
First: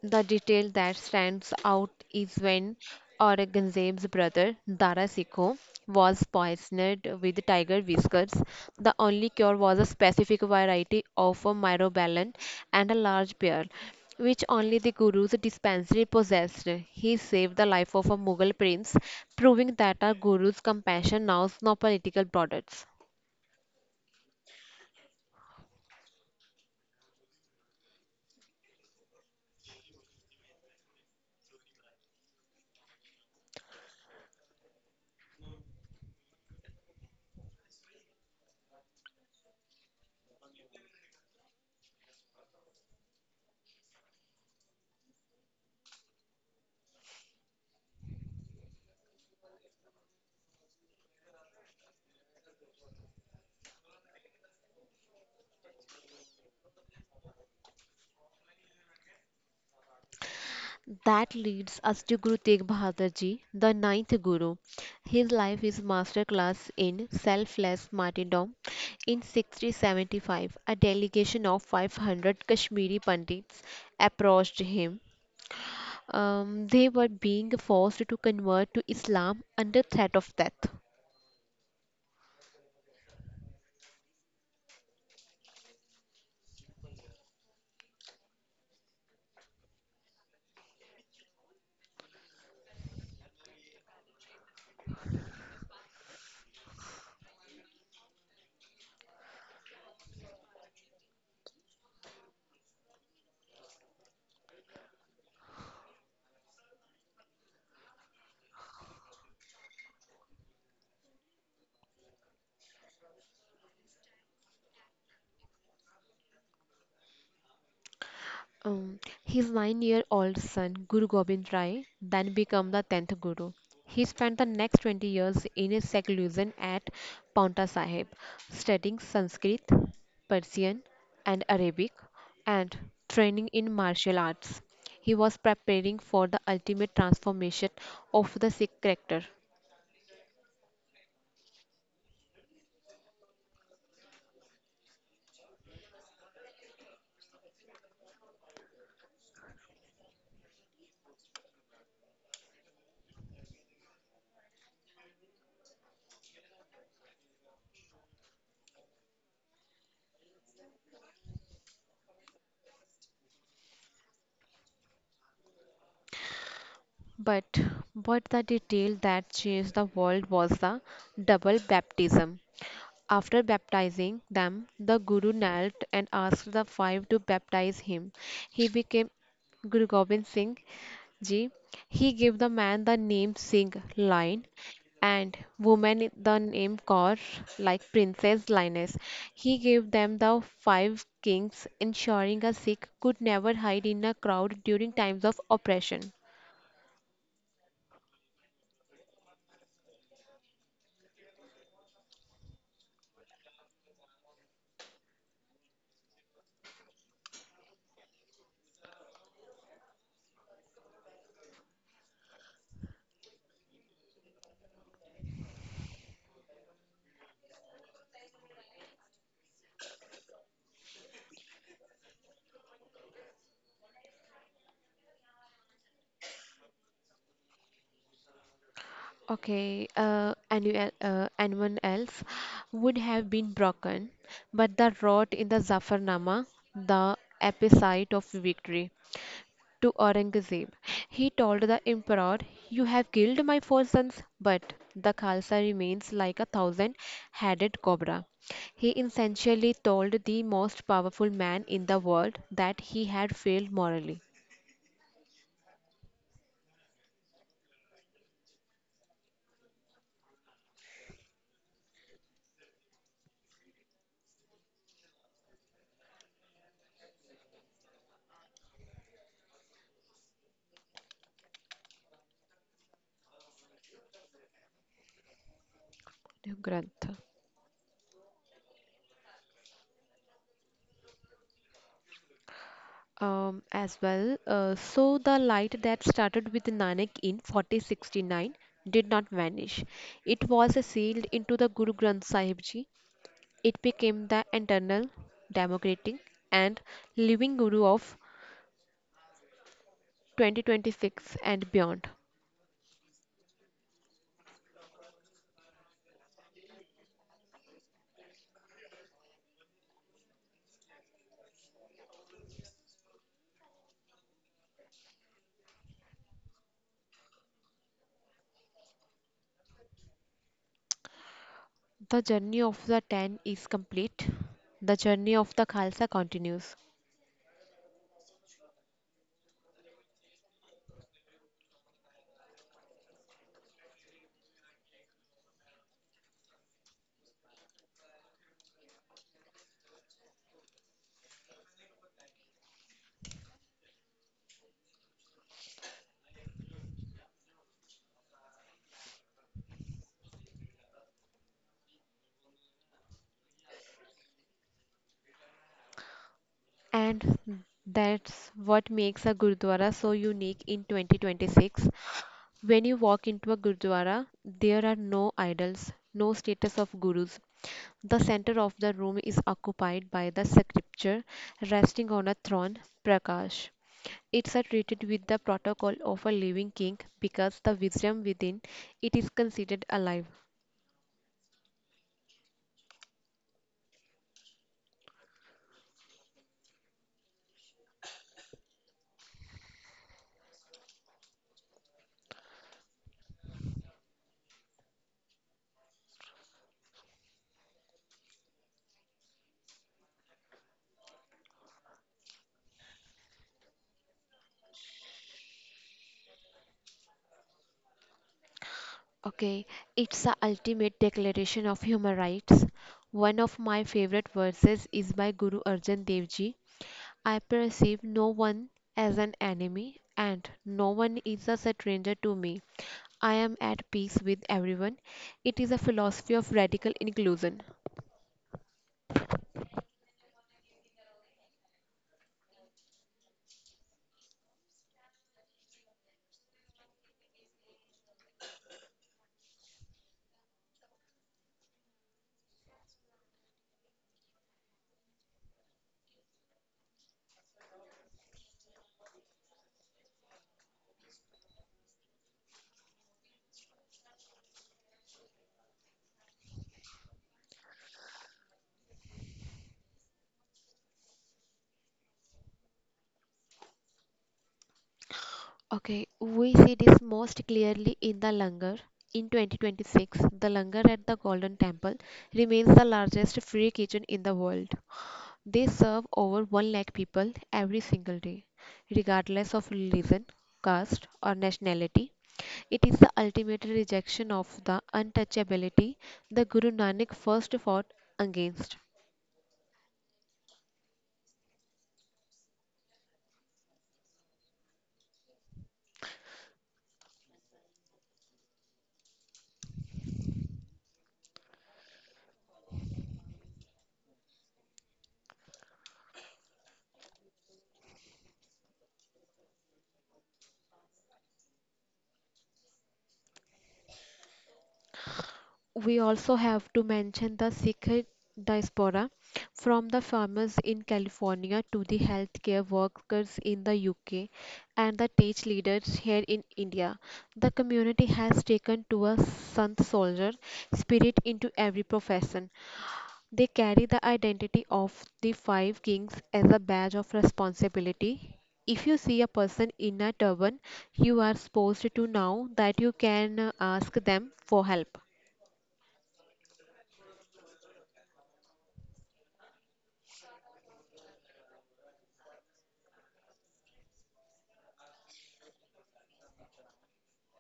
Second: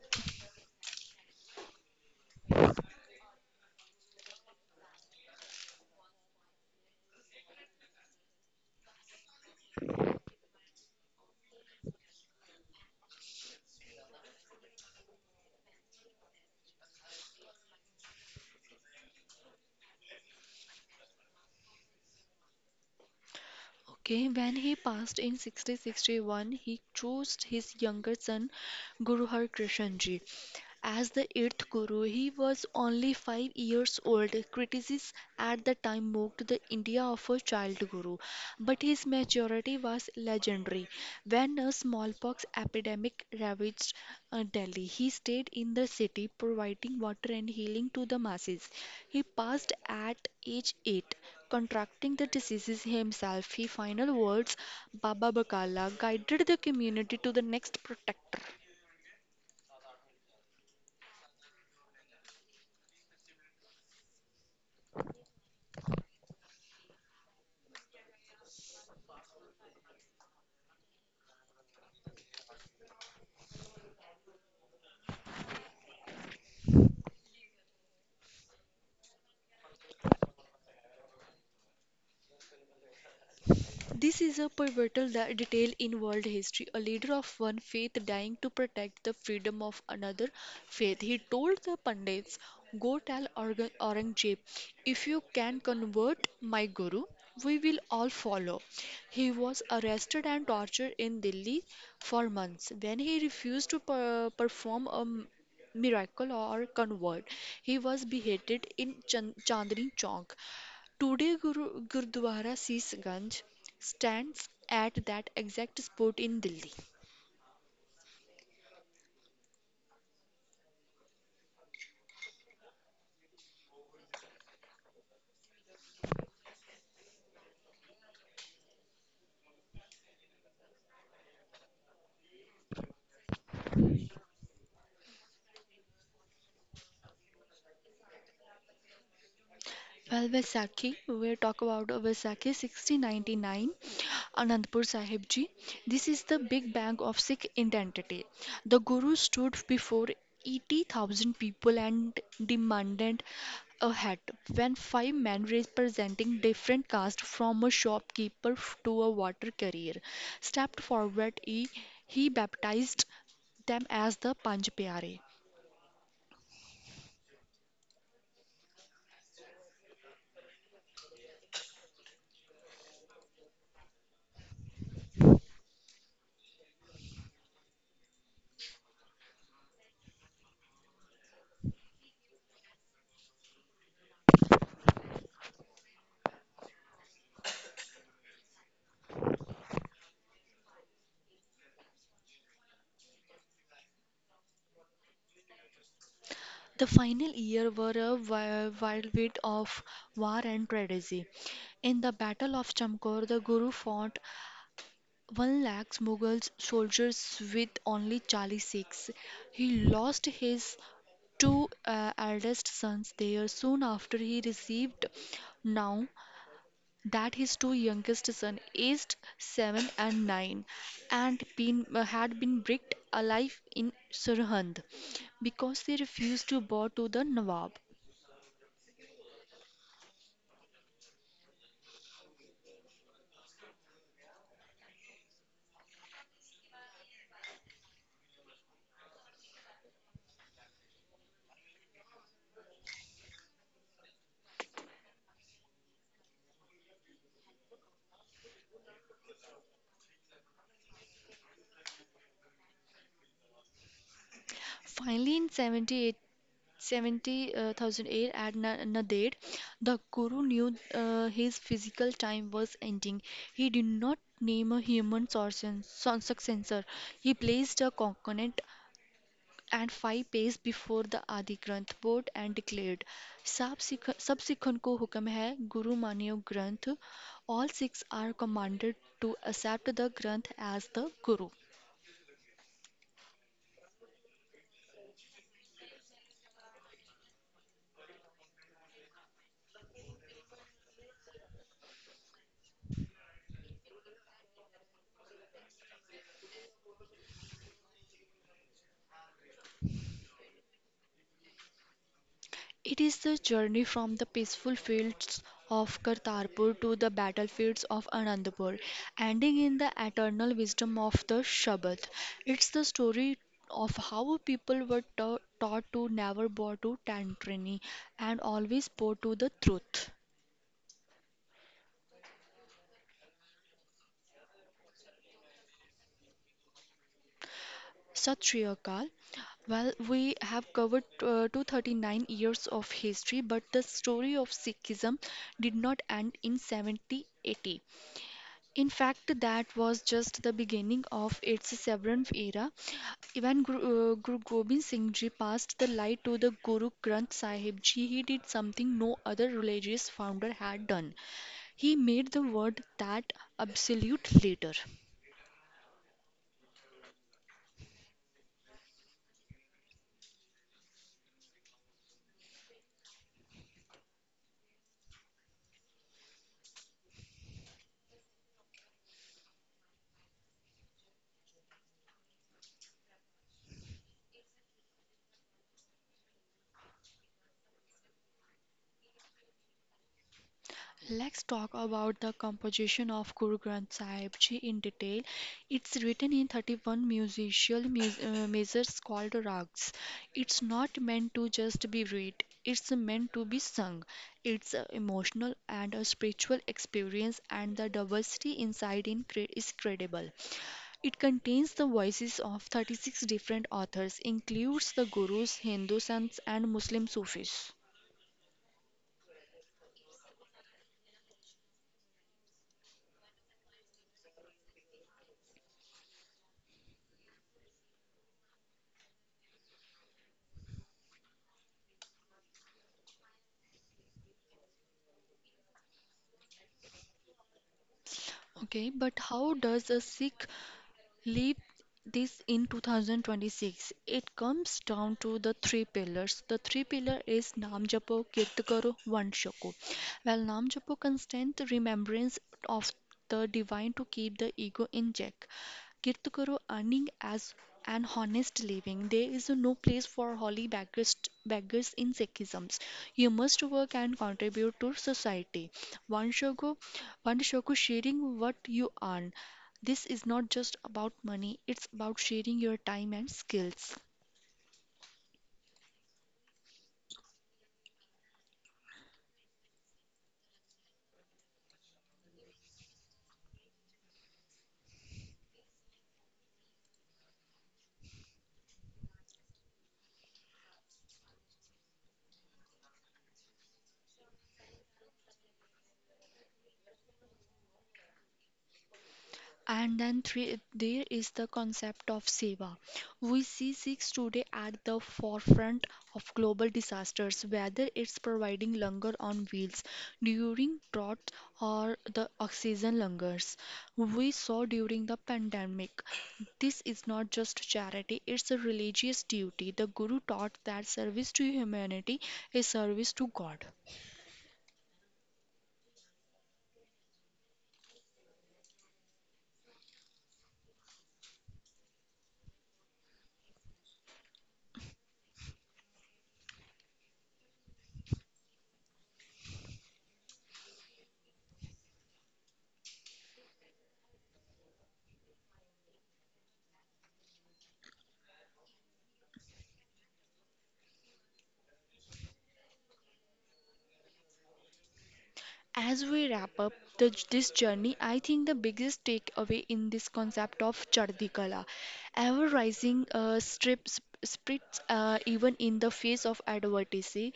the detail that stands out is when Aurangzeb's brother Dara Shikoh was poisoned with tiger whiskers. The only cure was a specific variety of a myrobalan and a large pearl, which only the guru's dispensary possessed. He saved the life of a Mughal prince, proving that our guru's compassion knows no political borders.
Okay, when he passed in 6061, he chose his younger son Guru Har Krishan Ji as the eighth guru. He was only 5 years old. Critics at the time mocked the India of a child guru, but his maturity was legendary. When a smallpox epidemic ravaged Delhi, he stayed in the city, providing water and healing to the masses. He passed at age 8, contracting the diseases himself. His final words, Baba Bakala, guided the community to the next protector.
That leads us to Guru Tegh Bahadur Ji, the ninth Guru. His life is masterclass in selfless martyrdom. In 1675, a delegation of 500 Kashmiri Pandits approached him. They were being forced to convert to Islam under threat of death.
This is a pivotal detail in world history. A leader of one faith dying to protect the freedom of another faith. He told the Pandits, go tell Aurangzeb, if you can convert my guru, we will all follow. He was arrested and tortured in Delhi for months. When he refused to perform a miracle or convert, he was beheaded in Chandni Chowk. Today, Gurdwara Sis Ganj stands at that exact spot in Delhi.
Um, his nine-year-old son, Guru Gobind Rai, then became the tenth Guru. He spent the next 20 years in a seclusion at Paunta Sahib, studying Sanskrit, Persian, and Arabic, and training in martial arts. He was preparing for the ultimate transformation of the Sikh character.
Well, Vaisakhi, we talk about Vaisakhi 1699, Anandpur Sahib Ji. This is the big bang of Sikh identity. The Guru stood before 80,000 people and demanded a hat. When five men representing different castes, from a shopkeeper to a water carrier, stepped forward, he baptized them as the Panj Pyare.
But what the detail that changed the world was the double baptism. After baptizing them, the Guru knelt and asked the five to baptize him. He became Guru Gobind Singh Ji. He gave the man the name Singh Lion and woman the name Kaur, like Princess Lioness. He gave them the five kings, ensuring a Sikh could never hide in a crowd during times of oppression.
The final year were a wild bit of war and tragedy. In the Battle of Chamkor, the Guru fought 1 lakh Mughal soldiers with only 40 Sikhs. He lost his two eldest sons there, soon after he received now that his two youngest son aged 7 and 9 had been bricked alive in Surhand because they refused to bow to the Nawab.
Okay, anyone else would have been broken, but the rod in the Zafarnama, the episode of victory, to Aurangzeb, he told the emperor, "You have killed my four sons, but the Khalsa remains like a thousand-headed cobra." He essentially told the most powerful man in the world that he had failed morally.
Finally, in 78, 70,008 at Nanded, the Guru knew his physical time was ending. He did not name a human successor. He placed a coconut and five pace before the Adi Granth board and declared, "सब सिख सब सिखन को हुक्म है गुरु मानियो ग्रंथ."
Granth
All six are commanded to accept the Granth as the Guru.
as well. So the light that started with Nanak in 4069 did not vanish. It was sealed into the Guru Granth Sahib Ji. It became the eternal, democratic, and living Guru of 2026 and beyond.
It is the journey from the peaceful fields of Kartarpur to the battlefields of Anandpur, ending in the eternal wisdom of the Shabad. It's the story of how people were taught to never bow to tantrini and always bow to the truth.
The journey of the 10 is complete. The journey of the Khalsa continues.
Sat Shri Akal. Well, we have covered 239 years of history, but the story of Sikhism did not end in 7080. In fact, that was just the beginning of its Seventh era. When Guru Gobind Singh Ji passed the light to the Guru Granth Sahib Ji. He did something no other religious founder had done. He made the word that absolute leader.
And that's what makes a Gurdwara so unique in 2026. When you walk into a gurdwara, there are no idols, no status of gurus. The center of the room is occupied by the scripture resting on a throne, Prakash. It's a treated with the protocol of a living king because the wisdom within it is considered alive.
Let's talk about the composition of Guru Granth Sahib Ji in detail. It's written in 31 musical measures called rags. It's not meant to just be read, it's meant to be sung. It's a emotional and a spiritual experience, and the diversity inside is credible. It contains the voices of 36 different authors, includes the Gurus, Hindu saints, and Muslim Sufis.
Okay, it's the ultimate declaration of human rights. One of my favorite verses is by Guru Arjan Dev Ji. I perceive no one as an enemy and no one is a stranger to me. I am at peace with everyone. It is a philosophy of radical inclusion.
Okay, but how does a Sikh leap this in 2026? It comes down to the three pillars. The three pillar is Naam Japo, Kirt Karo, Vand Shako. While Naam Japo constant remembrance of the divine to keep the ego in check. Kirt Karo earning as an honest living. There is no place for holy beggars in Sikhism. You must work and contribute to society. One shogo, one shogo sharing what you earn. This is not just about money, it's about sharing your time and skills.
Okay, we see this most clearly in the Langar. In 2026, the Langar at the Golden Temple remains the largest free kitchen in the world. They serve over 1 lakh people every single day, regardless of religion, caste, or nationality. It is the ultimate rejection of the untouchability the Guru Nanak first fought against.
And then three, there is the concept of seva. We see Sikhs today at the forefront of global disasters, whether it's providing langar on wheels during drought or the oxygen langars we saw during the pandemic. This is not just charity, it's a religious duty. The Guru taught that service to humanity is service to God.
We also have to mention the Sikh diaspora from the farmers in California to the healthcare workers in the UK and the tech leaders here in India. The community has taken to a Sant soldier spirit into every profession. They carry the identity of the five kings as a badge of responsibility. If you see a person in a turban, you are supposed to know that you can ask them for help.
As we wrap up this journey, I think the biggest takeaway in this concept of Chardhi Kala, ever rising spirits even in the face of adversity,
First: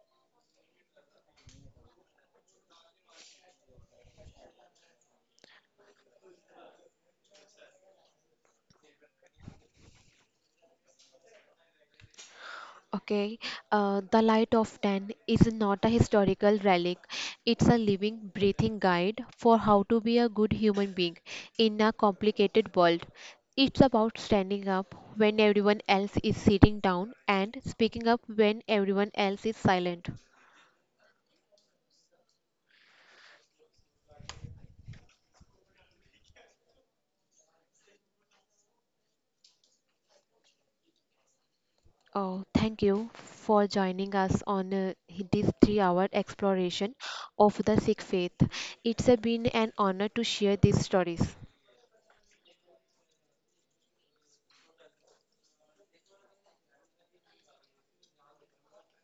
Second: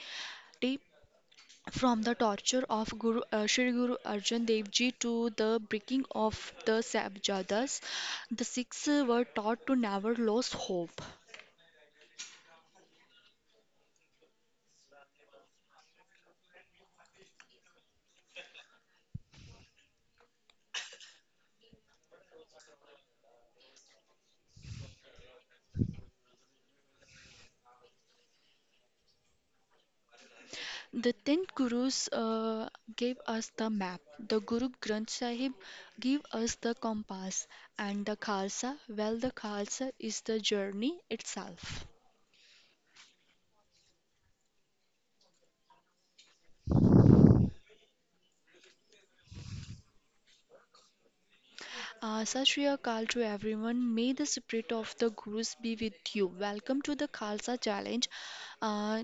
from the torture of Guru Sri Guru Arjan Dev Ji to the breaking of the Sabjadas, the Sikhs were taught to never lose hope.
Okay, the Light of Ten is not a historical relic. It's a living, breathing guide for how to be a good human being in a complicated world. It's about standing up when everyone else is sitting down and speaking up when everyone else is silent.
The 10 gurus gave us the map, the Guru Granth Sahib gave us the compass, and the Khalsa, well, the Khalsa is the journey itself.
Oh, thank you for joining us on this 3 hour exploration of the Sikh faith. It's been an honor to share these stories.
Sat Shri Akal to everyone. May the spirit of the Gurus be with you. Welcome to the Khalsa Challenge. Uh,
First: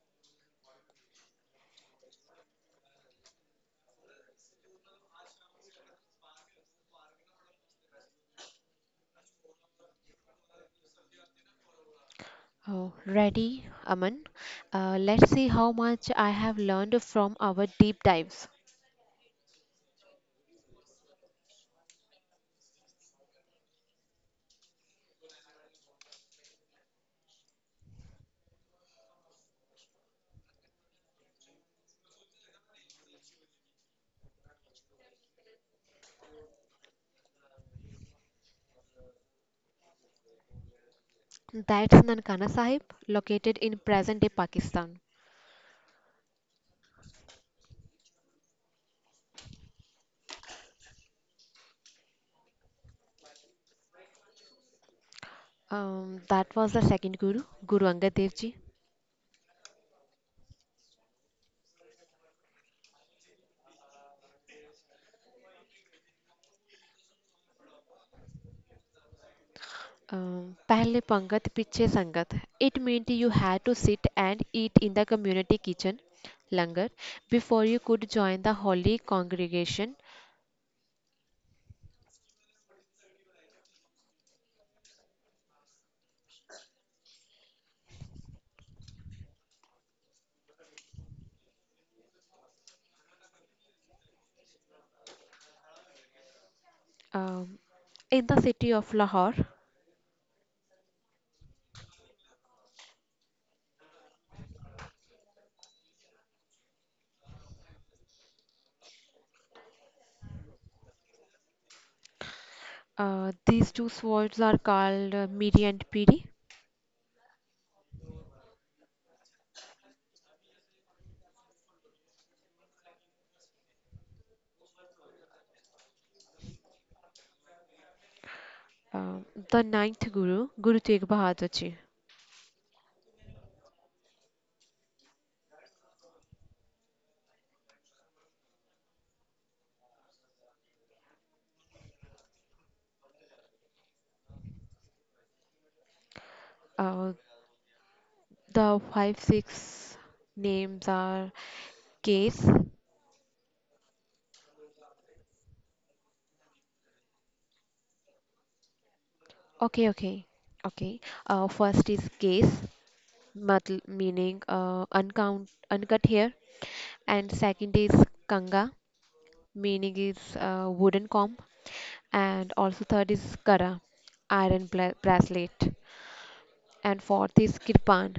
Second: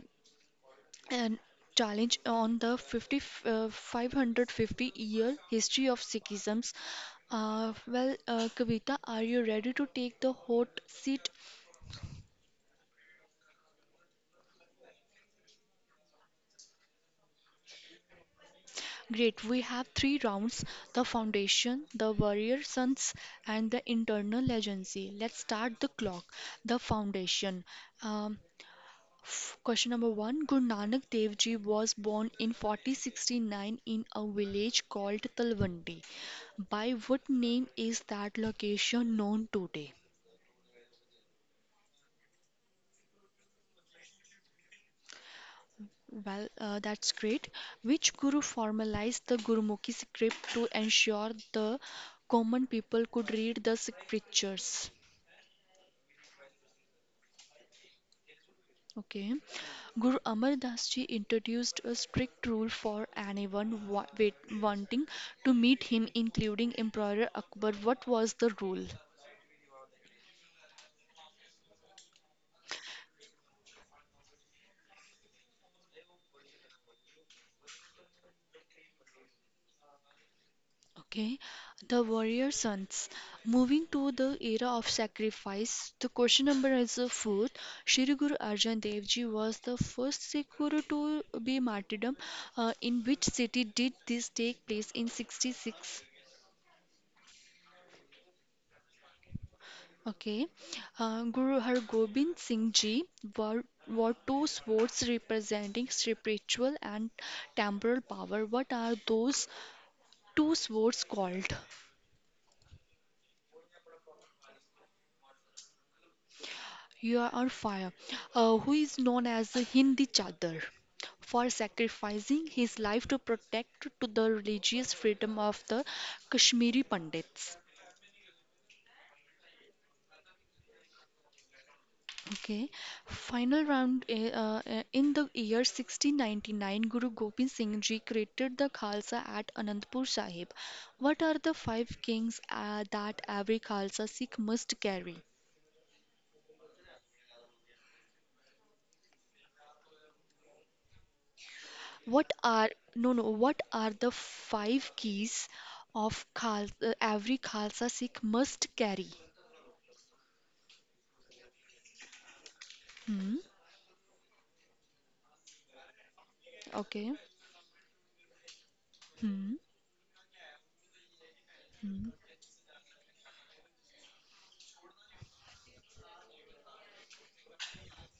and challenge on the 550-year history of Sikhism's. Kavita, are you ready to take the hot seat?
Oh, ready, Aman? Let's see how much I have learned from our deep dives.
Great. We have three rounds: the Foundation, the Warrior Sons, and the Internal Agency. Let's start the clock. The Foundation. Um, question number one. Guru Nanak Dev Ji was born in 1469 in a village called Talwandi. By what name is that location known today?
That's Nankana Sahib, located in present-day Pakistan.
Well, that's great. Which guru formalized the Gurumukhi script to ensure the common people could read the scriptures?
That was the second Guru, Guru Angad Dev Ji.
Okay. Guru Amar Das Ji introduced a strict rule for anyone wanting to meet him, including Emperor Akbar. What was the rule?
पहले पंगत पीछे संगत. It meant you had to sit and eat in the community kitchen, langar, before you could join the holy congregation.
Okay, the warrior sons. Moving to the era of sacrifice, the question number is fourth. Shri Guru Arjan Dev Ji was the first Sikh Guru to be martyrdom. In which city did this take place in 66?
Um, in the city of Lahore.
Okay. Guru Har Gobind Singh Ji were, were two swords representing spiritual and temporal power. What are those two swords called?
These two swords are called Miri and Piri.
You are fire, who is known as the Hindi Chadar for sacrificing his life to protect to the religious freedom of the Kashmiri Pandits.
Um, the ninth Guru, Guru Tegh Bahadur Ji.
Okay, final round in the year 1699, Guru Gobind Singh Ji created the Khalsa at Anandpur Sahib. What are the five kings that every Khalsa Sikh must carry?
Uh, the 5 6 names are
What
case.
are no no? What are the five keys of Khal every Khalsa Sikh must carry?
Okay, okay, okay. First is case,
Hmm.
meaning uncut hair,
Okay.
and second is kanga,
Hmm.
meaning is wooden comb,
Hmm.
and also third is kara, bracelet, and fourth is kirpan.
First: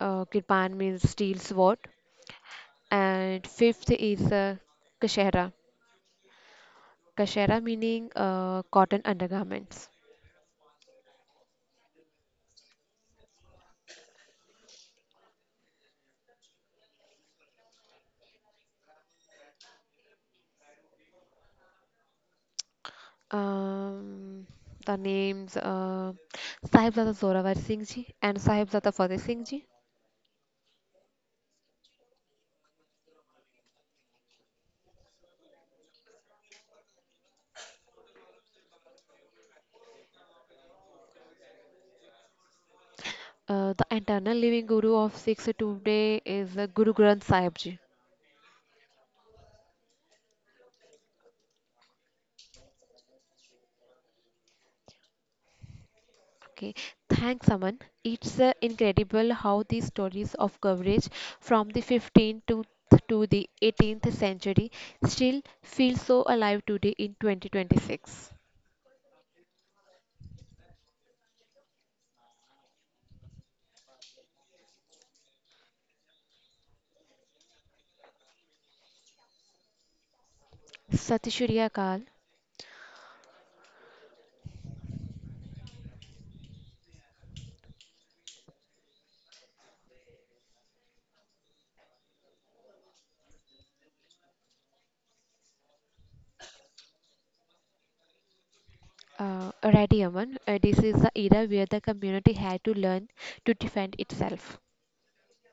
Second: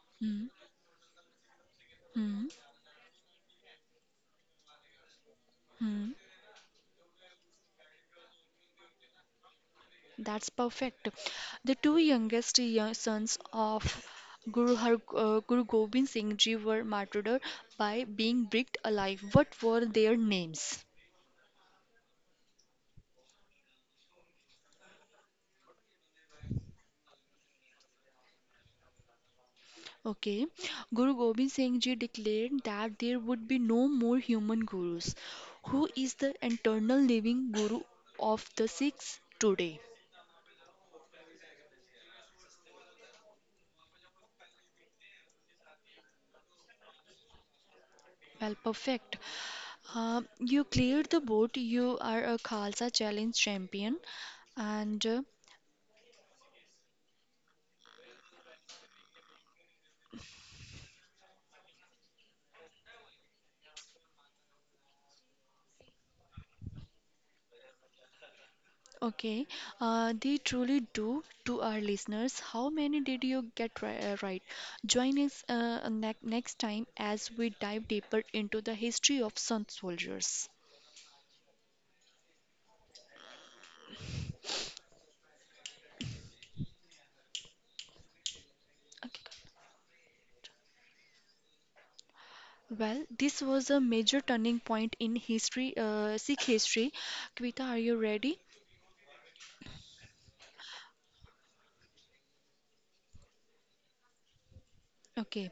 Hmm.
Kirpan means steel sword,
Hmm.
and fifth is kashera.
Hmm.
Kashera meaning cotton undergarments.
That's perfect. The two youngest sons of Guru Gobind Singh Ji were martyred by being bricked alive. What were their names?
Um, the names Sahibzada Zorawar Singh Ji and Sahibzada Fateh Singh Ji.
Okay, Guru Gobind Singh Ji declared that there would be no more human gurus. Who is the eternal living guru of the Sikhs today?
The eternal living guru of Sikhs today is Guru Granth Sahib Ji.
Well, perfect. You cleared the board. You are a Khalsa Challenge champion, and
Okay, thanks, Aman. It's incredible how these stories of coverage from the 15th to the 18th century still feel so alive today in 2026.
okay, they truly do. To our listeners, how many did you get right? Join us ne next time as we dive deeper into the history of Sun soldiers.
Satishriya Kal.
Okay. Well, this was a major turning point in history, Sikh history. Kvita, are you ready?
Uh, righty Aman. This is the era where the community had to learn to defend itself.
Okay.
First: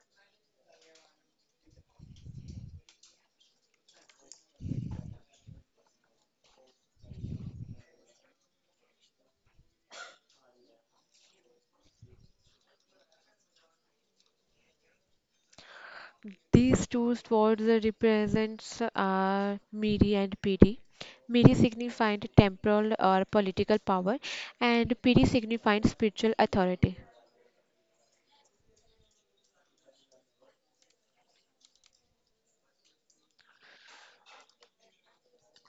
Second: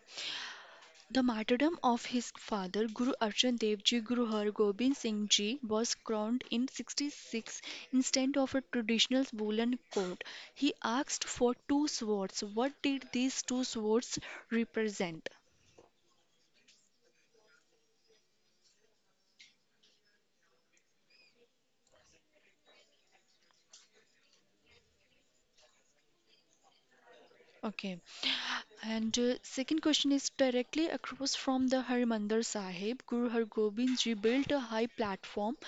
The martyrdom of his father, Guru Arjan Dev Ji Guru Har Gobind Singh Ji, was crowned in 66 instead of a traditional woolen coat. He asked for two swords. What did these two swords represent?
These two swords represents Miri and Piri. Miri signified temporal or political power, and Piri signified spiritual authority.
Okay. And second question is directly across from the Harmandir Sahib, Guru Har Gobind Ji built a high platform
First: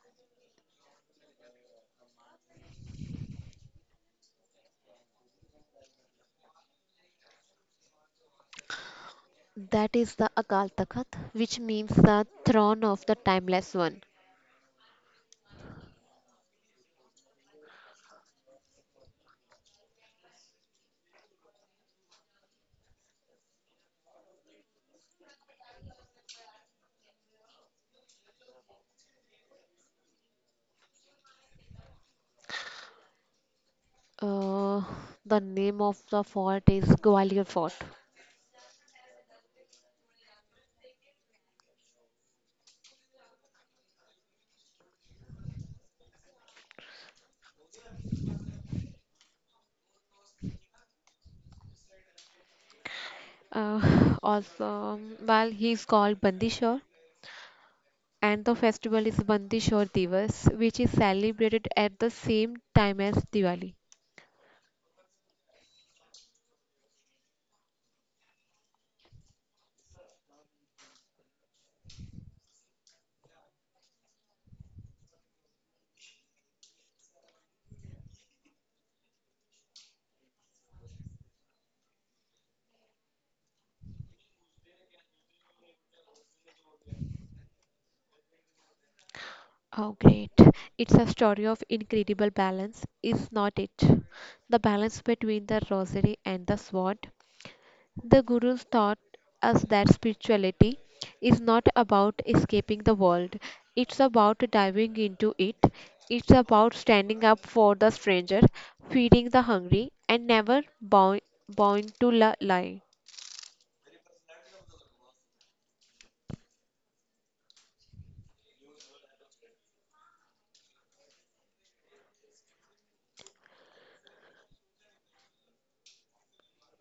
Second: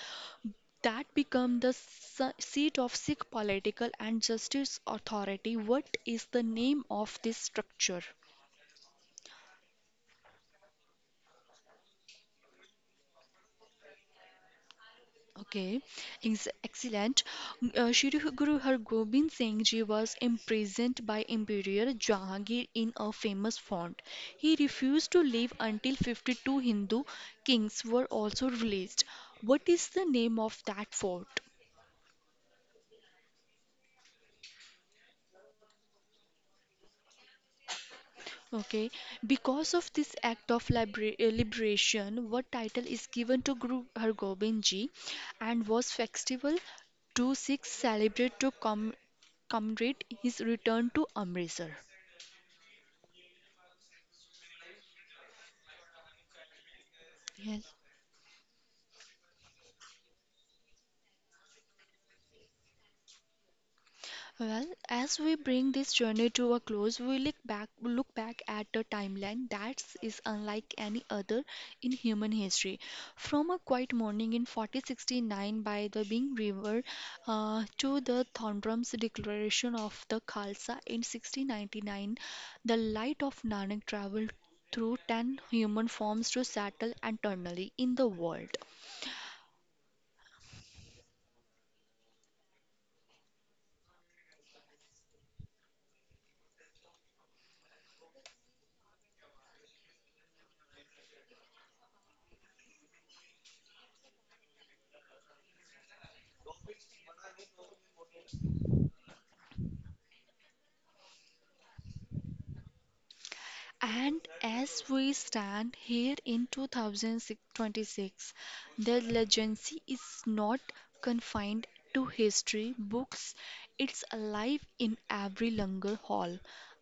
that became the seat of Sikh political and justice authority. What is the name of this structure?
That is the Akal Takht, which means the throne of the timeless one.
Okay, excellent. Shri Guru Hargobind Singh Ji was imprisoned by Emperor Jahangir in a famous fort. He refused to leave until 52 Hindu kings were also released. What is the name of that fort?
Uh, the name of the fort is Gwalior Fort.
Okay, because of this act of liberation, what title is given to Guru Hargobind Ji and was festival 26 celebrate to commemorate his return to Amritsar?
Also, well, he is called Bandishore,
Yes.
and the festival is Bandishore Divas, which is celebrated at the same time as Diwali.
Well, as we bring this journey to a close, we look back at a timeline that is unlike any other in human history. From a quiet morning in 4069 by the Bing River to the Thorndrum's declaration of the Khalsa in 1699, the light of Nanak traveled through 10 human forms to settle eternally in the world.
Oh, great. It's a story of incredible balance, is not it? The balance between the rosary and the sword. The Gurus taught us that spirituality is not about escaping the world, it's about diving into it. It's about standing up for the stranger, feeding the hungry, and never bowing to lie.
And as we stand here in 2026, the legacy is not confined to history books, it's alive in every langar hall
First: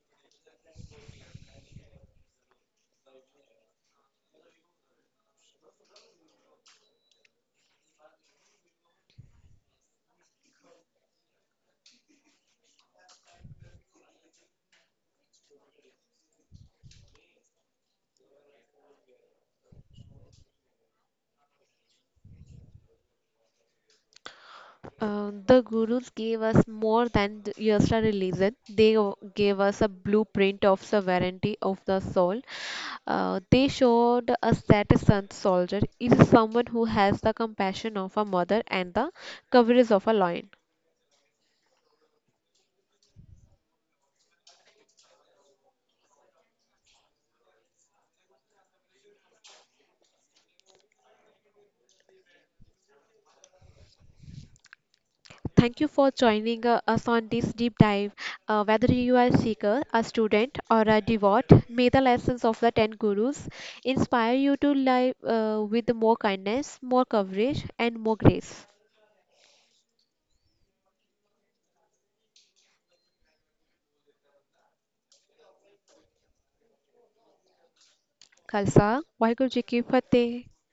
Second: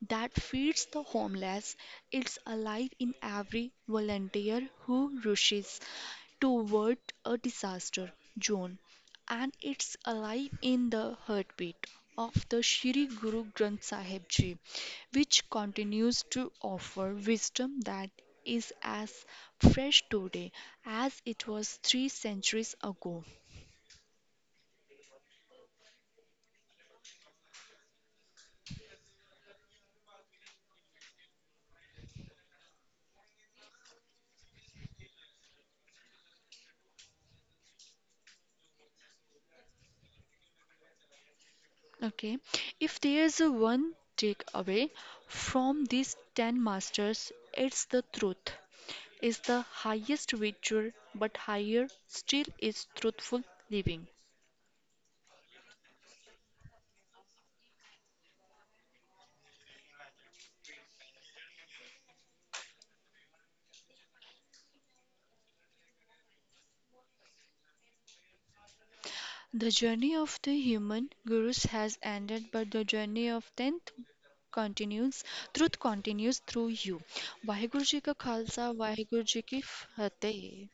that feeds the homeless, it's alive in every volunteer who rushes toward a disaster zone and it's alive in the heartbeat of the Shri Guru Granth Sahib Ji, which continues to offer wisdom that is as fresh today as it was three centuries ago.
The Gurus gave us more than just a religion, they gave us a blueprint of sovereignty of the soul. They showed us that a sun soldier is someone who has the compassion of a mother and the coverage of a lion.
Okay, if there's a one takeaway from these 10 masters, it's the truth is the highest virtue, but higher still is truthful living.
Thank you for joining us on this deep dive. Whether you are a seeker, a student, or a devout, may the lessons of the 10 gurus inspire you to live with more kindness, more courage, and more grace.
The journey of the human gurus has ended, but the journey of tenth continues. Truth continues through you. Waheguru ਜੀ ਕਾ Khalsa
Khalsa,
Waheguru ਜੀ
Vaheguru
ਕੀ
Ji Ki Fateh.
ਫਤਿਹ